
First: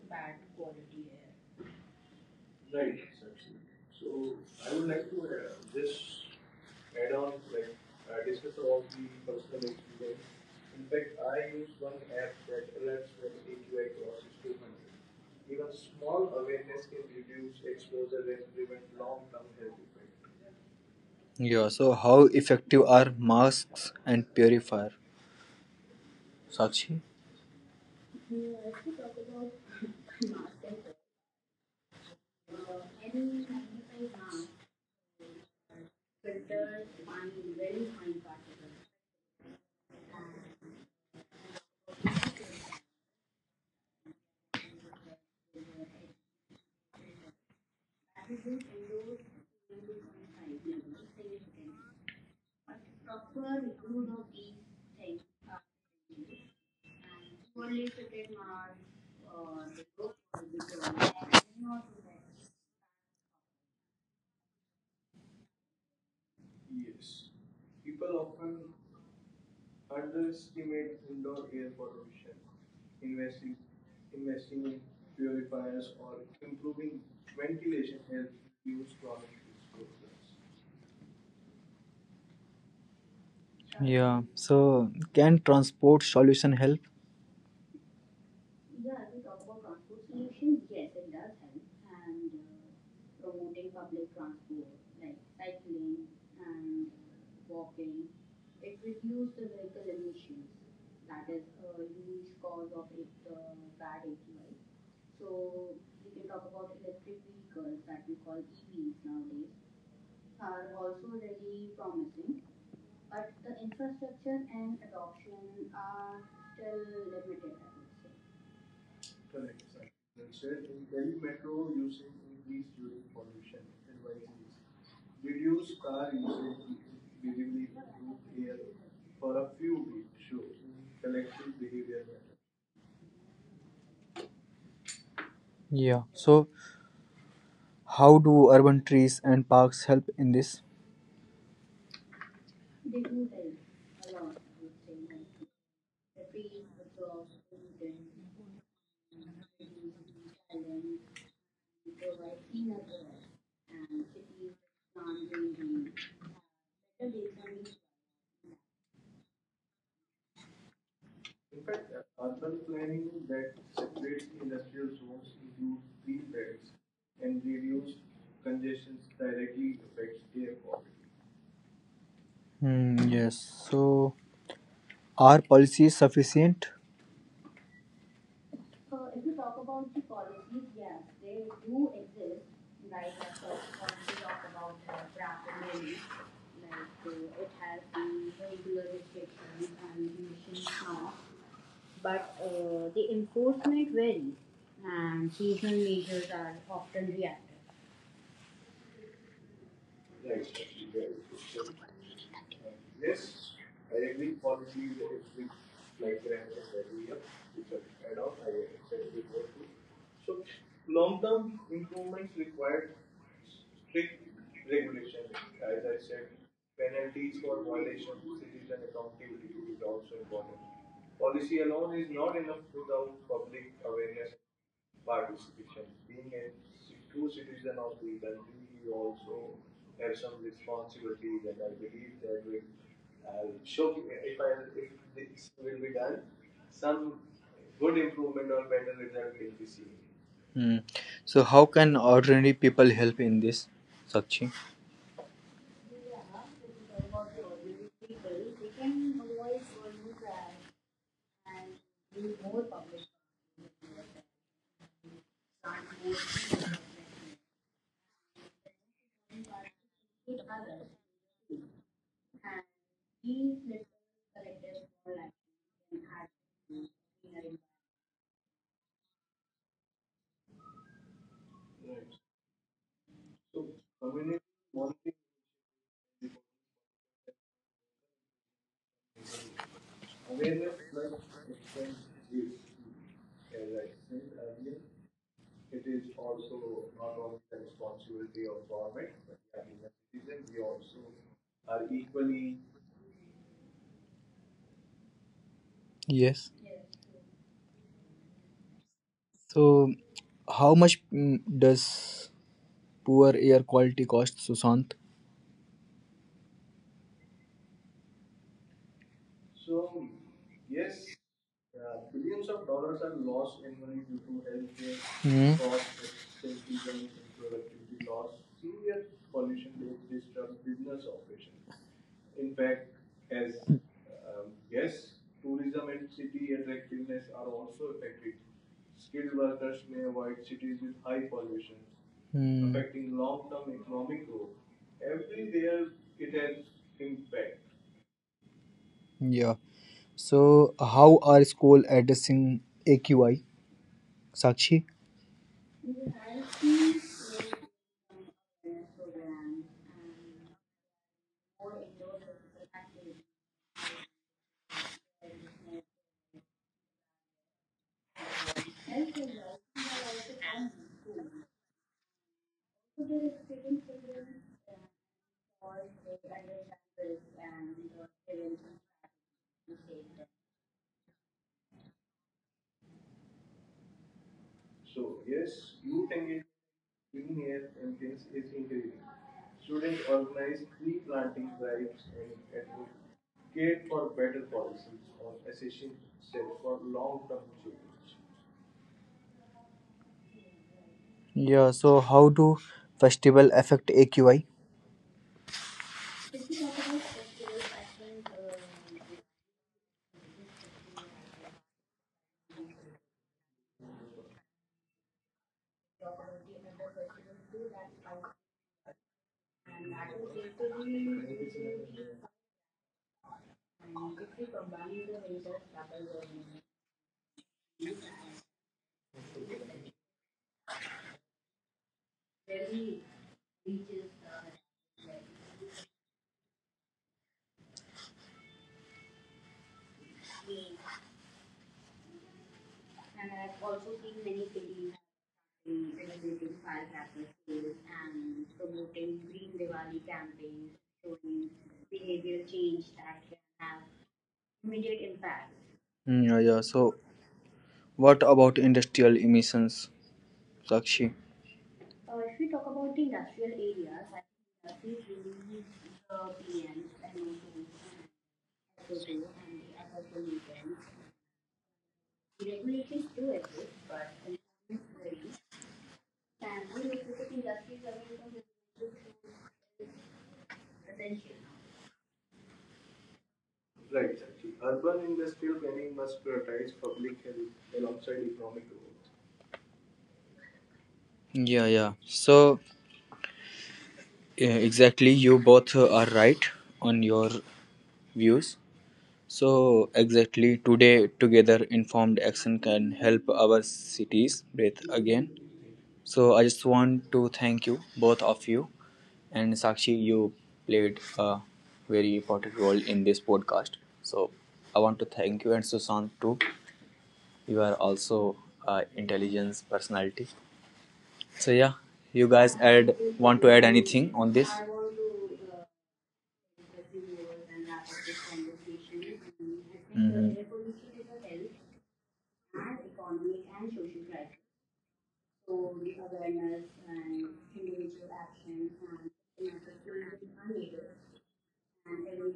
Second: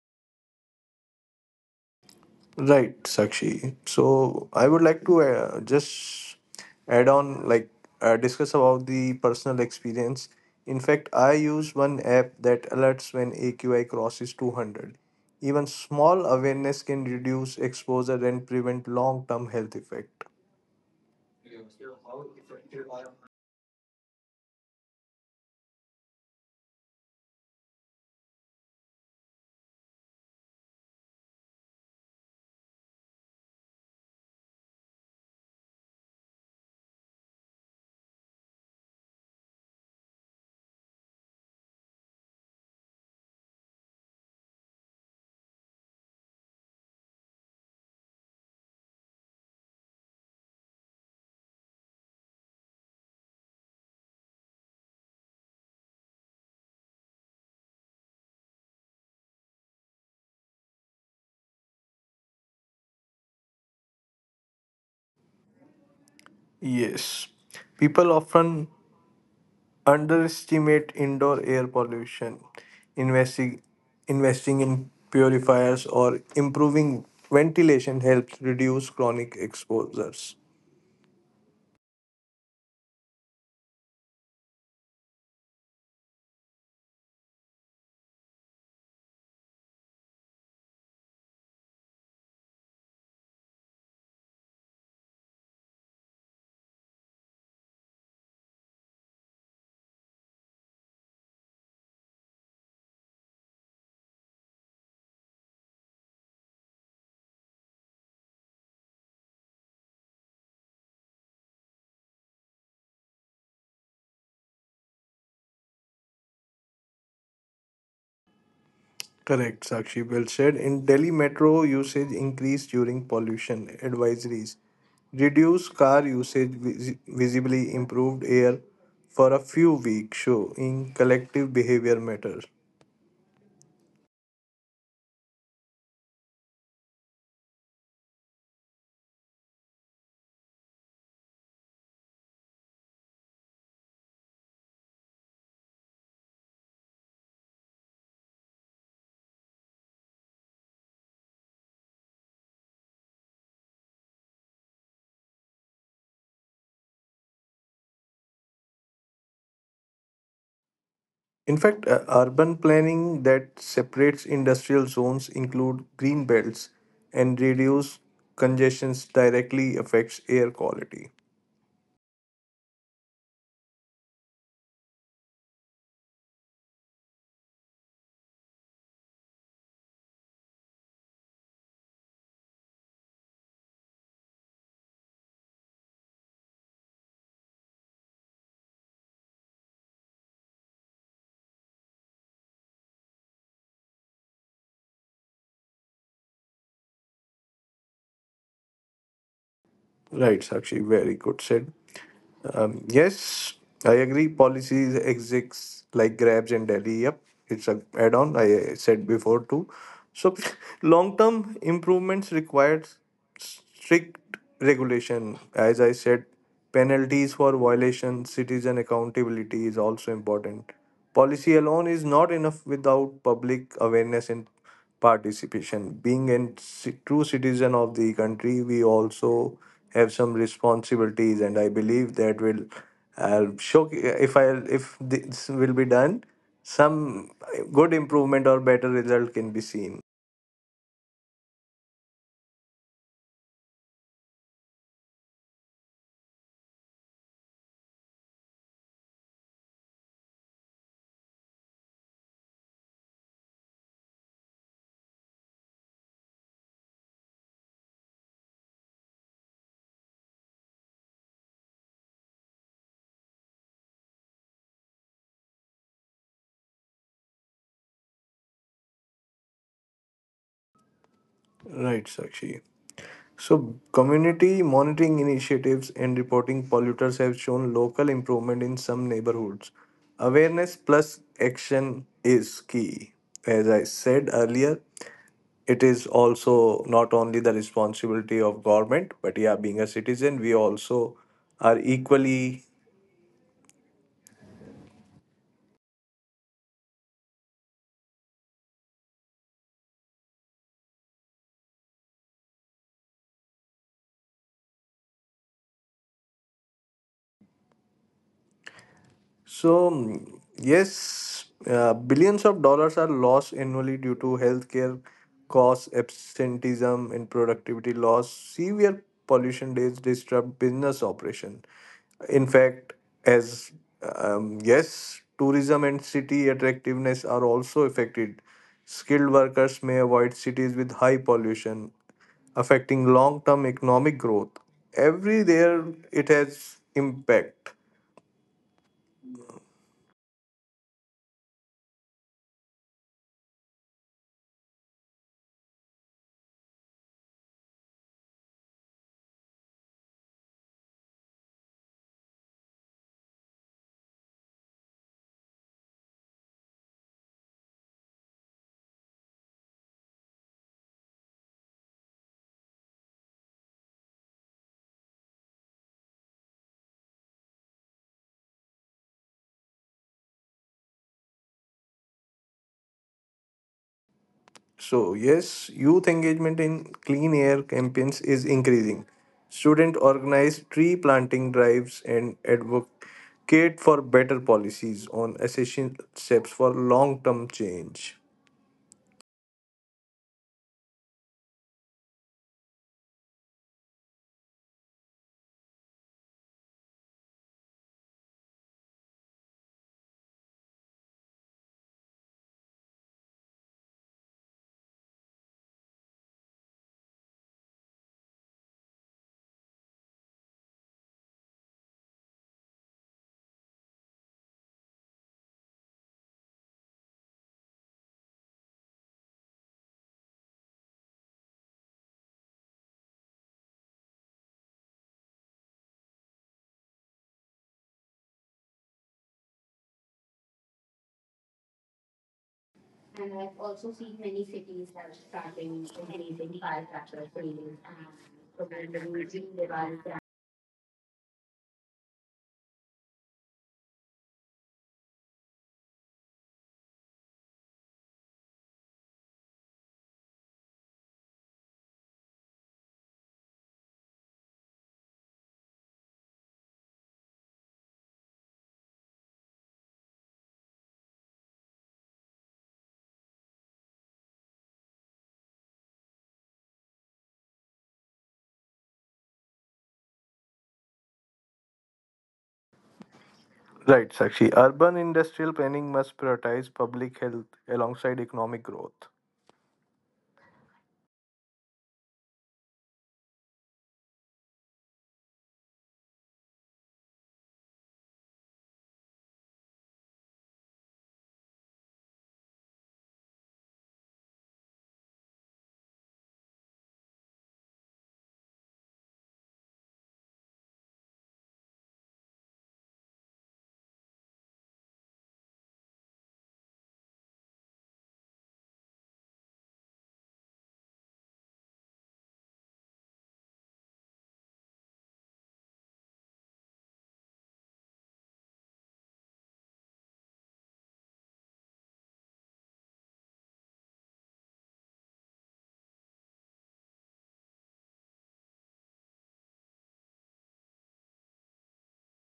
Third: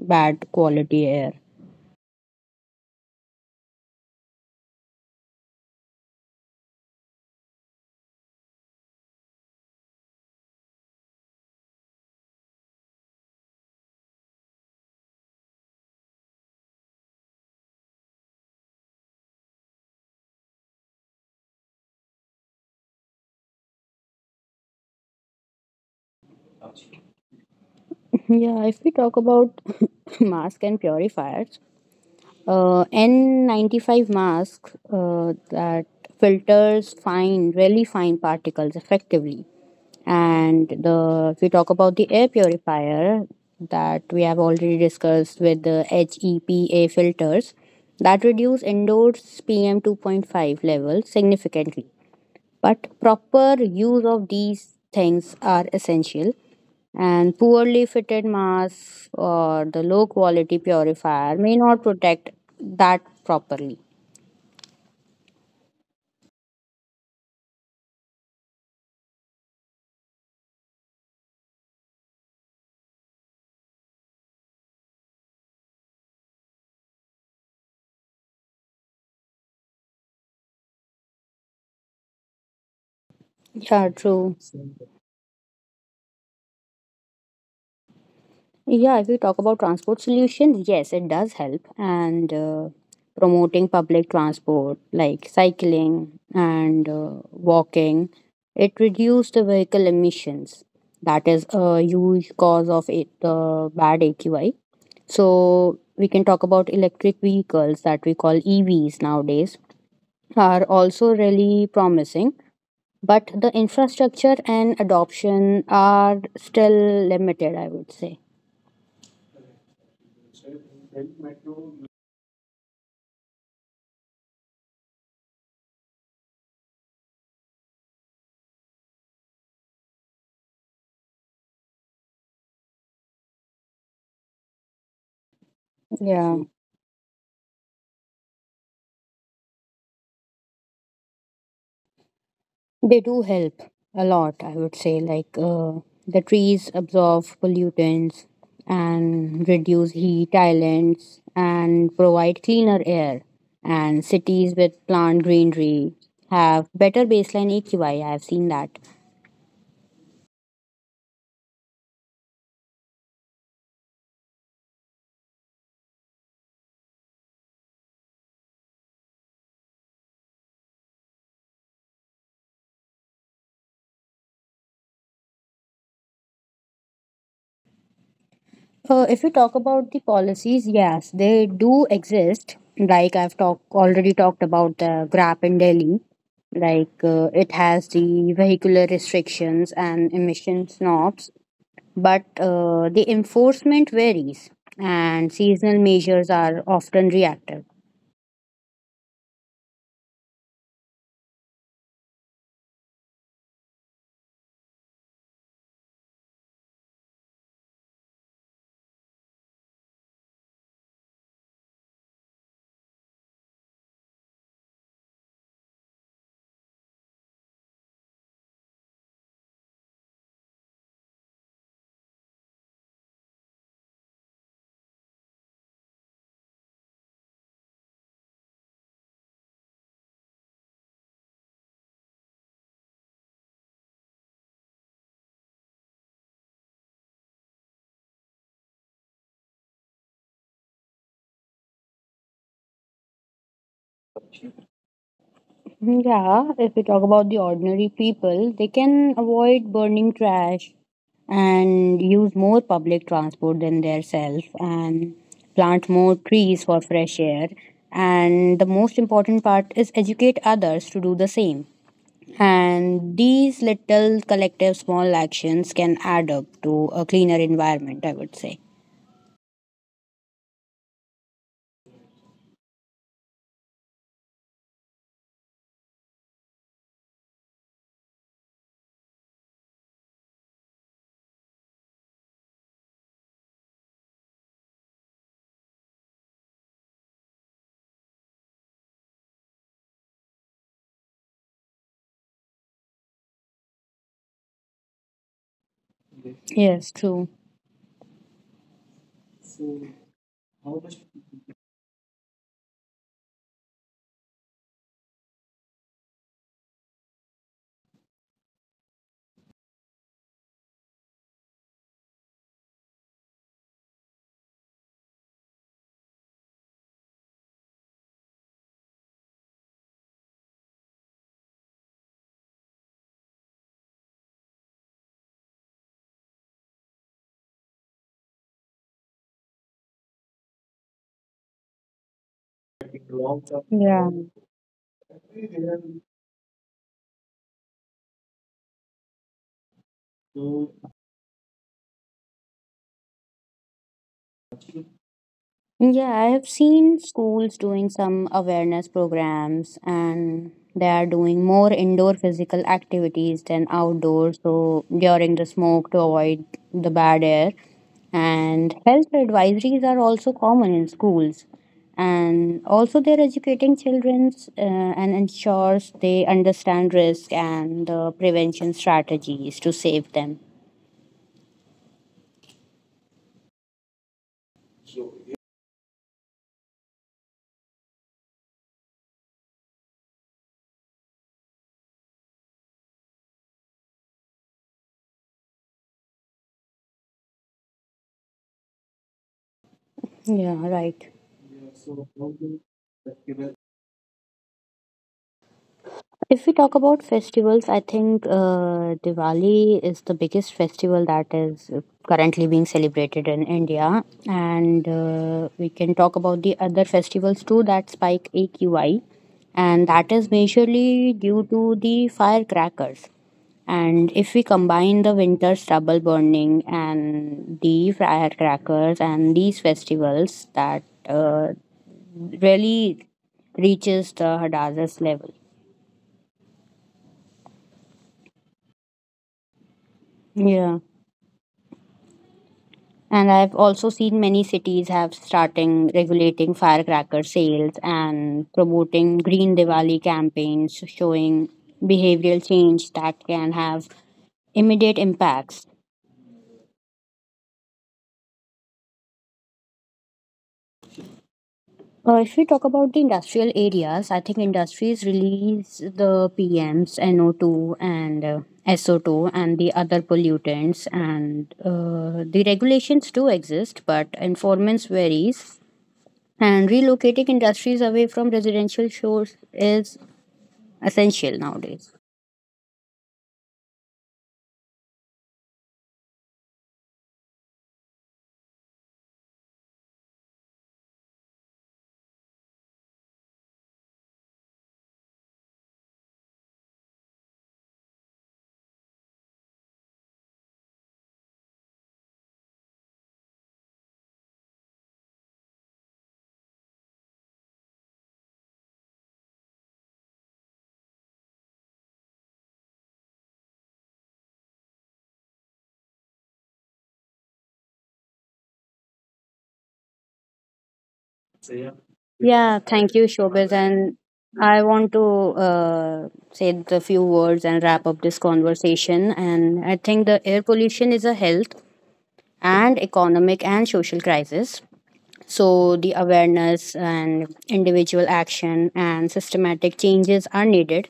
B: bad quality air.
C: Right, Sakshi. So I would like to just add on, like discuss about the personal experience. In fact, I use one app that alerts when AQI crosses 200. Even small awareness can reduce exposure and prevent long-term health effect.
A: Yeah, so how effective are masks and purifier, Sakshi?
B: [laughs] Yeah, if we talk about [coughs] [laughs] masks and purifiers, N95 mask that filters fine, really fine particles effectively. And the if we talk about the air purifier that we have already discussed, with the HEPA filters that reduce indoors PM 2.5 levels significantly. But proper use of these things are essential, and poorly fitted masks or the low quality purifier may not protect that properly.
C: Yes, people often underestimate indoor air pollution. Investing, Investing in purifiers or improving ventilation helps reduce chronic exposures.
A: Yeah.
B: Yeah,
A: So,
B: true.
A: can transport solution help?
B: Yeah, if we talk about transport solutions, yes, it does help. And promoting public transport like cycling and walking, it reduces the vehicle emissions. That is a huge cause of it, the bad AQI. So we can talk about electric vehicles that we call EVs nowadays, are also really promising, but the infrastructure and adoption are still limited, I would say.
C: Correct, Sakshi. Well said. In Delhi metro, usage increased during pollution advisories. Reduced car usage visibly improved air for a few weeks, showing collective behavior matters.
A: Yeah. So, how
B: Yeah,
A: do urban trees and parks help in this?
B: they do help a lot, I would say. Like the trees absorb pollutants and reduce heat islands and provide cleaner air. And cities with plant greenery have better baseline AQI. I have seen that.
C: In fact, urban planning that separates industrial zones include green belts and reduce congestions directly affects air quality.
A: Hmm. Yes. So, are policies sufficient?
B: If we talk about the policies, yes, they do exist. Like I've already talked about the Grab in Delhi. Like it has the vehicular restrictions and emission snobs, but the enforcement varies, and seasonal measures are often reactive.
C: Right, Sakshi, very good said. Yes, I agree. Policies exists like Grabs and Delhi. Yep, it's a add-on. I said before too. So, [laughs] long-term improvements required strict regulation. As I said, penalties for violation, citizen accountability is also important. Policy alone is not enough without public awareness and participation. Being a true citizen of the country, we also have some responsibilities, and I believe that will show if I if this will be done, some good improvement or better result can be seen.
A: Hmm. So, how can ordinary people help in this, Sakshi?
B: Yeah, if we talk about the ordinary people, they can avoid burning trash, and use more public transport than themselves, and plant more trees for fresh air. And the most important part is educate others to do the same, and these little collective small actions can add up to a cleaner environment, I would say.
C: Right, Sakshi. So, community monitoring initiatives and reporting polluters have shown local improvement in some neighborhoods. Awareness plus action is key. As I said earlier, it is also not only the responsibility of government but yeah being a citizen we also are equally.
A: Yes.
B: Yes, true.
A: So, how much does poor air quality cost, Susant?
C: So, yes, billions of dollars are lost annually due to healthcare
A: Hmm.
C: costs, absenteeism, and productivity loss. Severe pollution days disrupt business operation. In fact, as yes, tourism and city attractiveness are also affected. Skilled
A: And
C: workers may avoid cities with high
A: pollution.
C: pollution,
A: Hmm. Affect.
C: affecting long-term economic growth.
B: Yeah.
C: Every there it has impact.
A: Yeah. So, how are school addressing AQI, Sakshi?
B: Yeah, I have seen schools doing some awareness programs, and they are doing more indoor physical activities than outdoor. So during the smoke to avoid the bad air. And health advisories are also common in schools. And also they're educating children, and ensures they understand risk and the prevention strategies to save them.
C: So, yes, youth engagement in clean air campaigns is increasing. Students organize tree planting drives and advocate for better policies on essential steps for long term change.
A: Yeah. So, how
B: Yeah,
A: do
B: right.
A: festival affect AQI?
B: If we talk about festivals, I think Diwali is the biggest festival that is currently being celebrated in India. And we can talk about the other festivals too that spike AQI. And that is majorly due to the firecrackers. And if we combine the winter stubble burning and the firecrackers and these festivals, that uh, really reaches the Hadazes level. Yeah. And I've also seen many cities have starting regulating firecracker sales and promoting green Diwali campaigns, showing behavioral change that can have
A: Mm, yeah, yeah.
B: immediate
A: So,
B: impacts.
A: what about industrial emissions, Sakshi?
B: If we talk about the industrial areas, I think industries release the PMs, NO2 and SO2, and the other pollutants, and the regulations do exist, but enforcement varies, and relocating industries away from residential shores is essential nowadays.
C: Right, Sakshi. Urban industrial planning must prioritize public health alongside economic growth.
A: Yeah, yeah. So, yeah, exactly. You both are right on your views. So, exactly today, together, informed action can help our cities breathe again. So, I just want to thank you, both of you. And Sakshi, you played a very important role in this podcast. So, I want to thank you, and Susan too. You are also intelligence personality. So, yeah, you guys add want to add
B: Yeah,
A: anything on
B: thank you,
A: this?
B: Shobaz. And I want to say the few words and wrap up this conversation. And I think the air pollution is a health and economic and social crisis. So the awareness and individual action and systematic changes are needed,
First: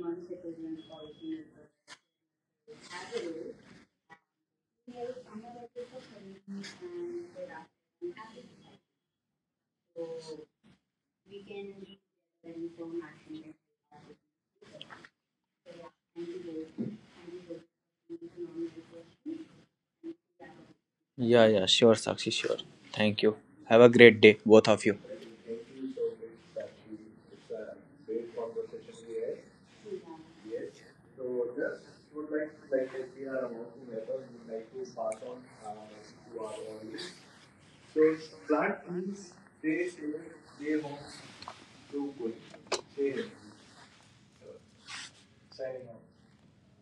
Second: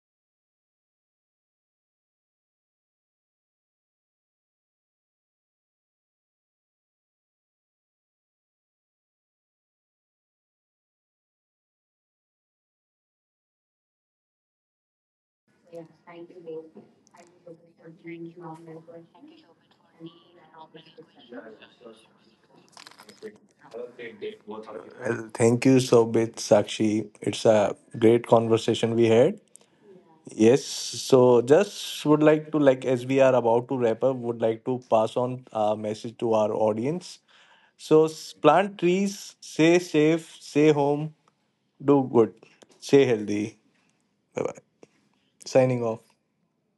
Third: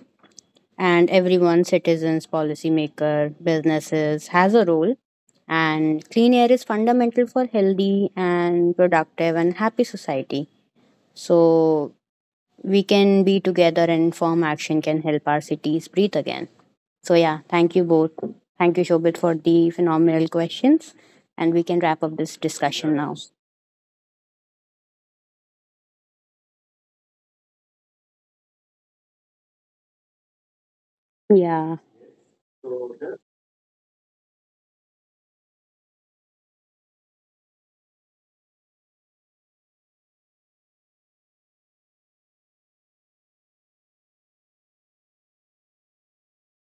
B: and everyone citizens policymaker businesses has a role, and clean air is fundamental for healthy and productive and happy society. So we can be together, and form action can help our cities breathe again. So yeah, thank you both. Thank you, Shobit, for the phenomenal questions,
A: Yeah,
B: and
A: yeah,
B: we can
A: sure,
B: wrap up
A: Sakshi,
B: this
A: sure.
B: discussion
A: Thank
B: now.
A: you. Have a great day, both of you.
C: Well, thank you so much, Sakshi. It's a great conversation we had. Yes, so
B: Yeah.
C: just would like to like as we are about to wrap up, would like to pass on a message to our audience. So plant trees, stay safe, stay home, do good, stay healthy. Bye bye. Signing off.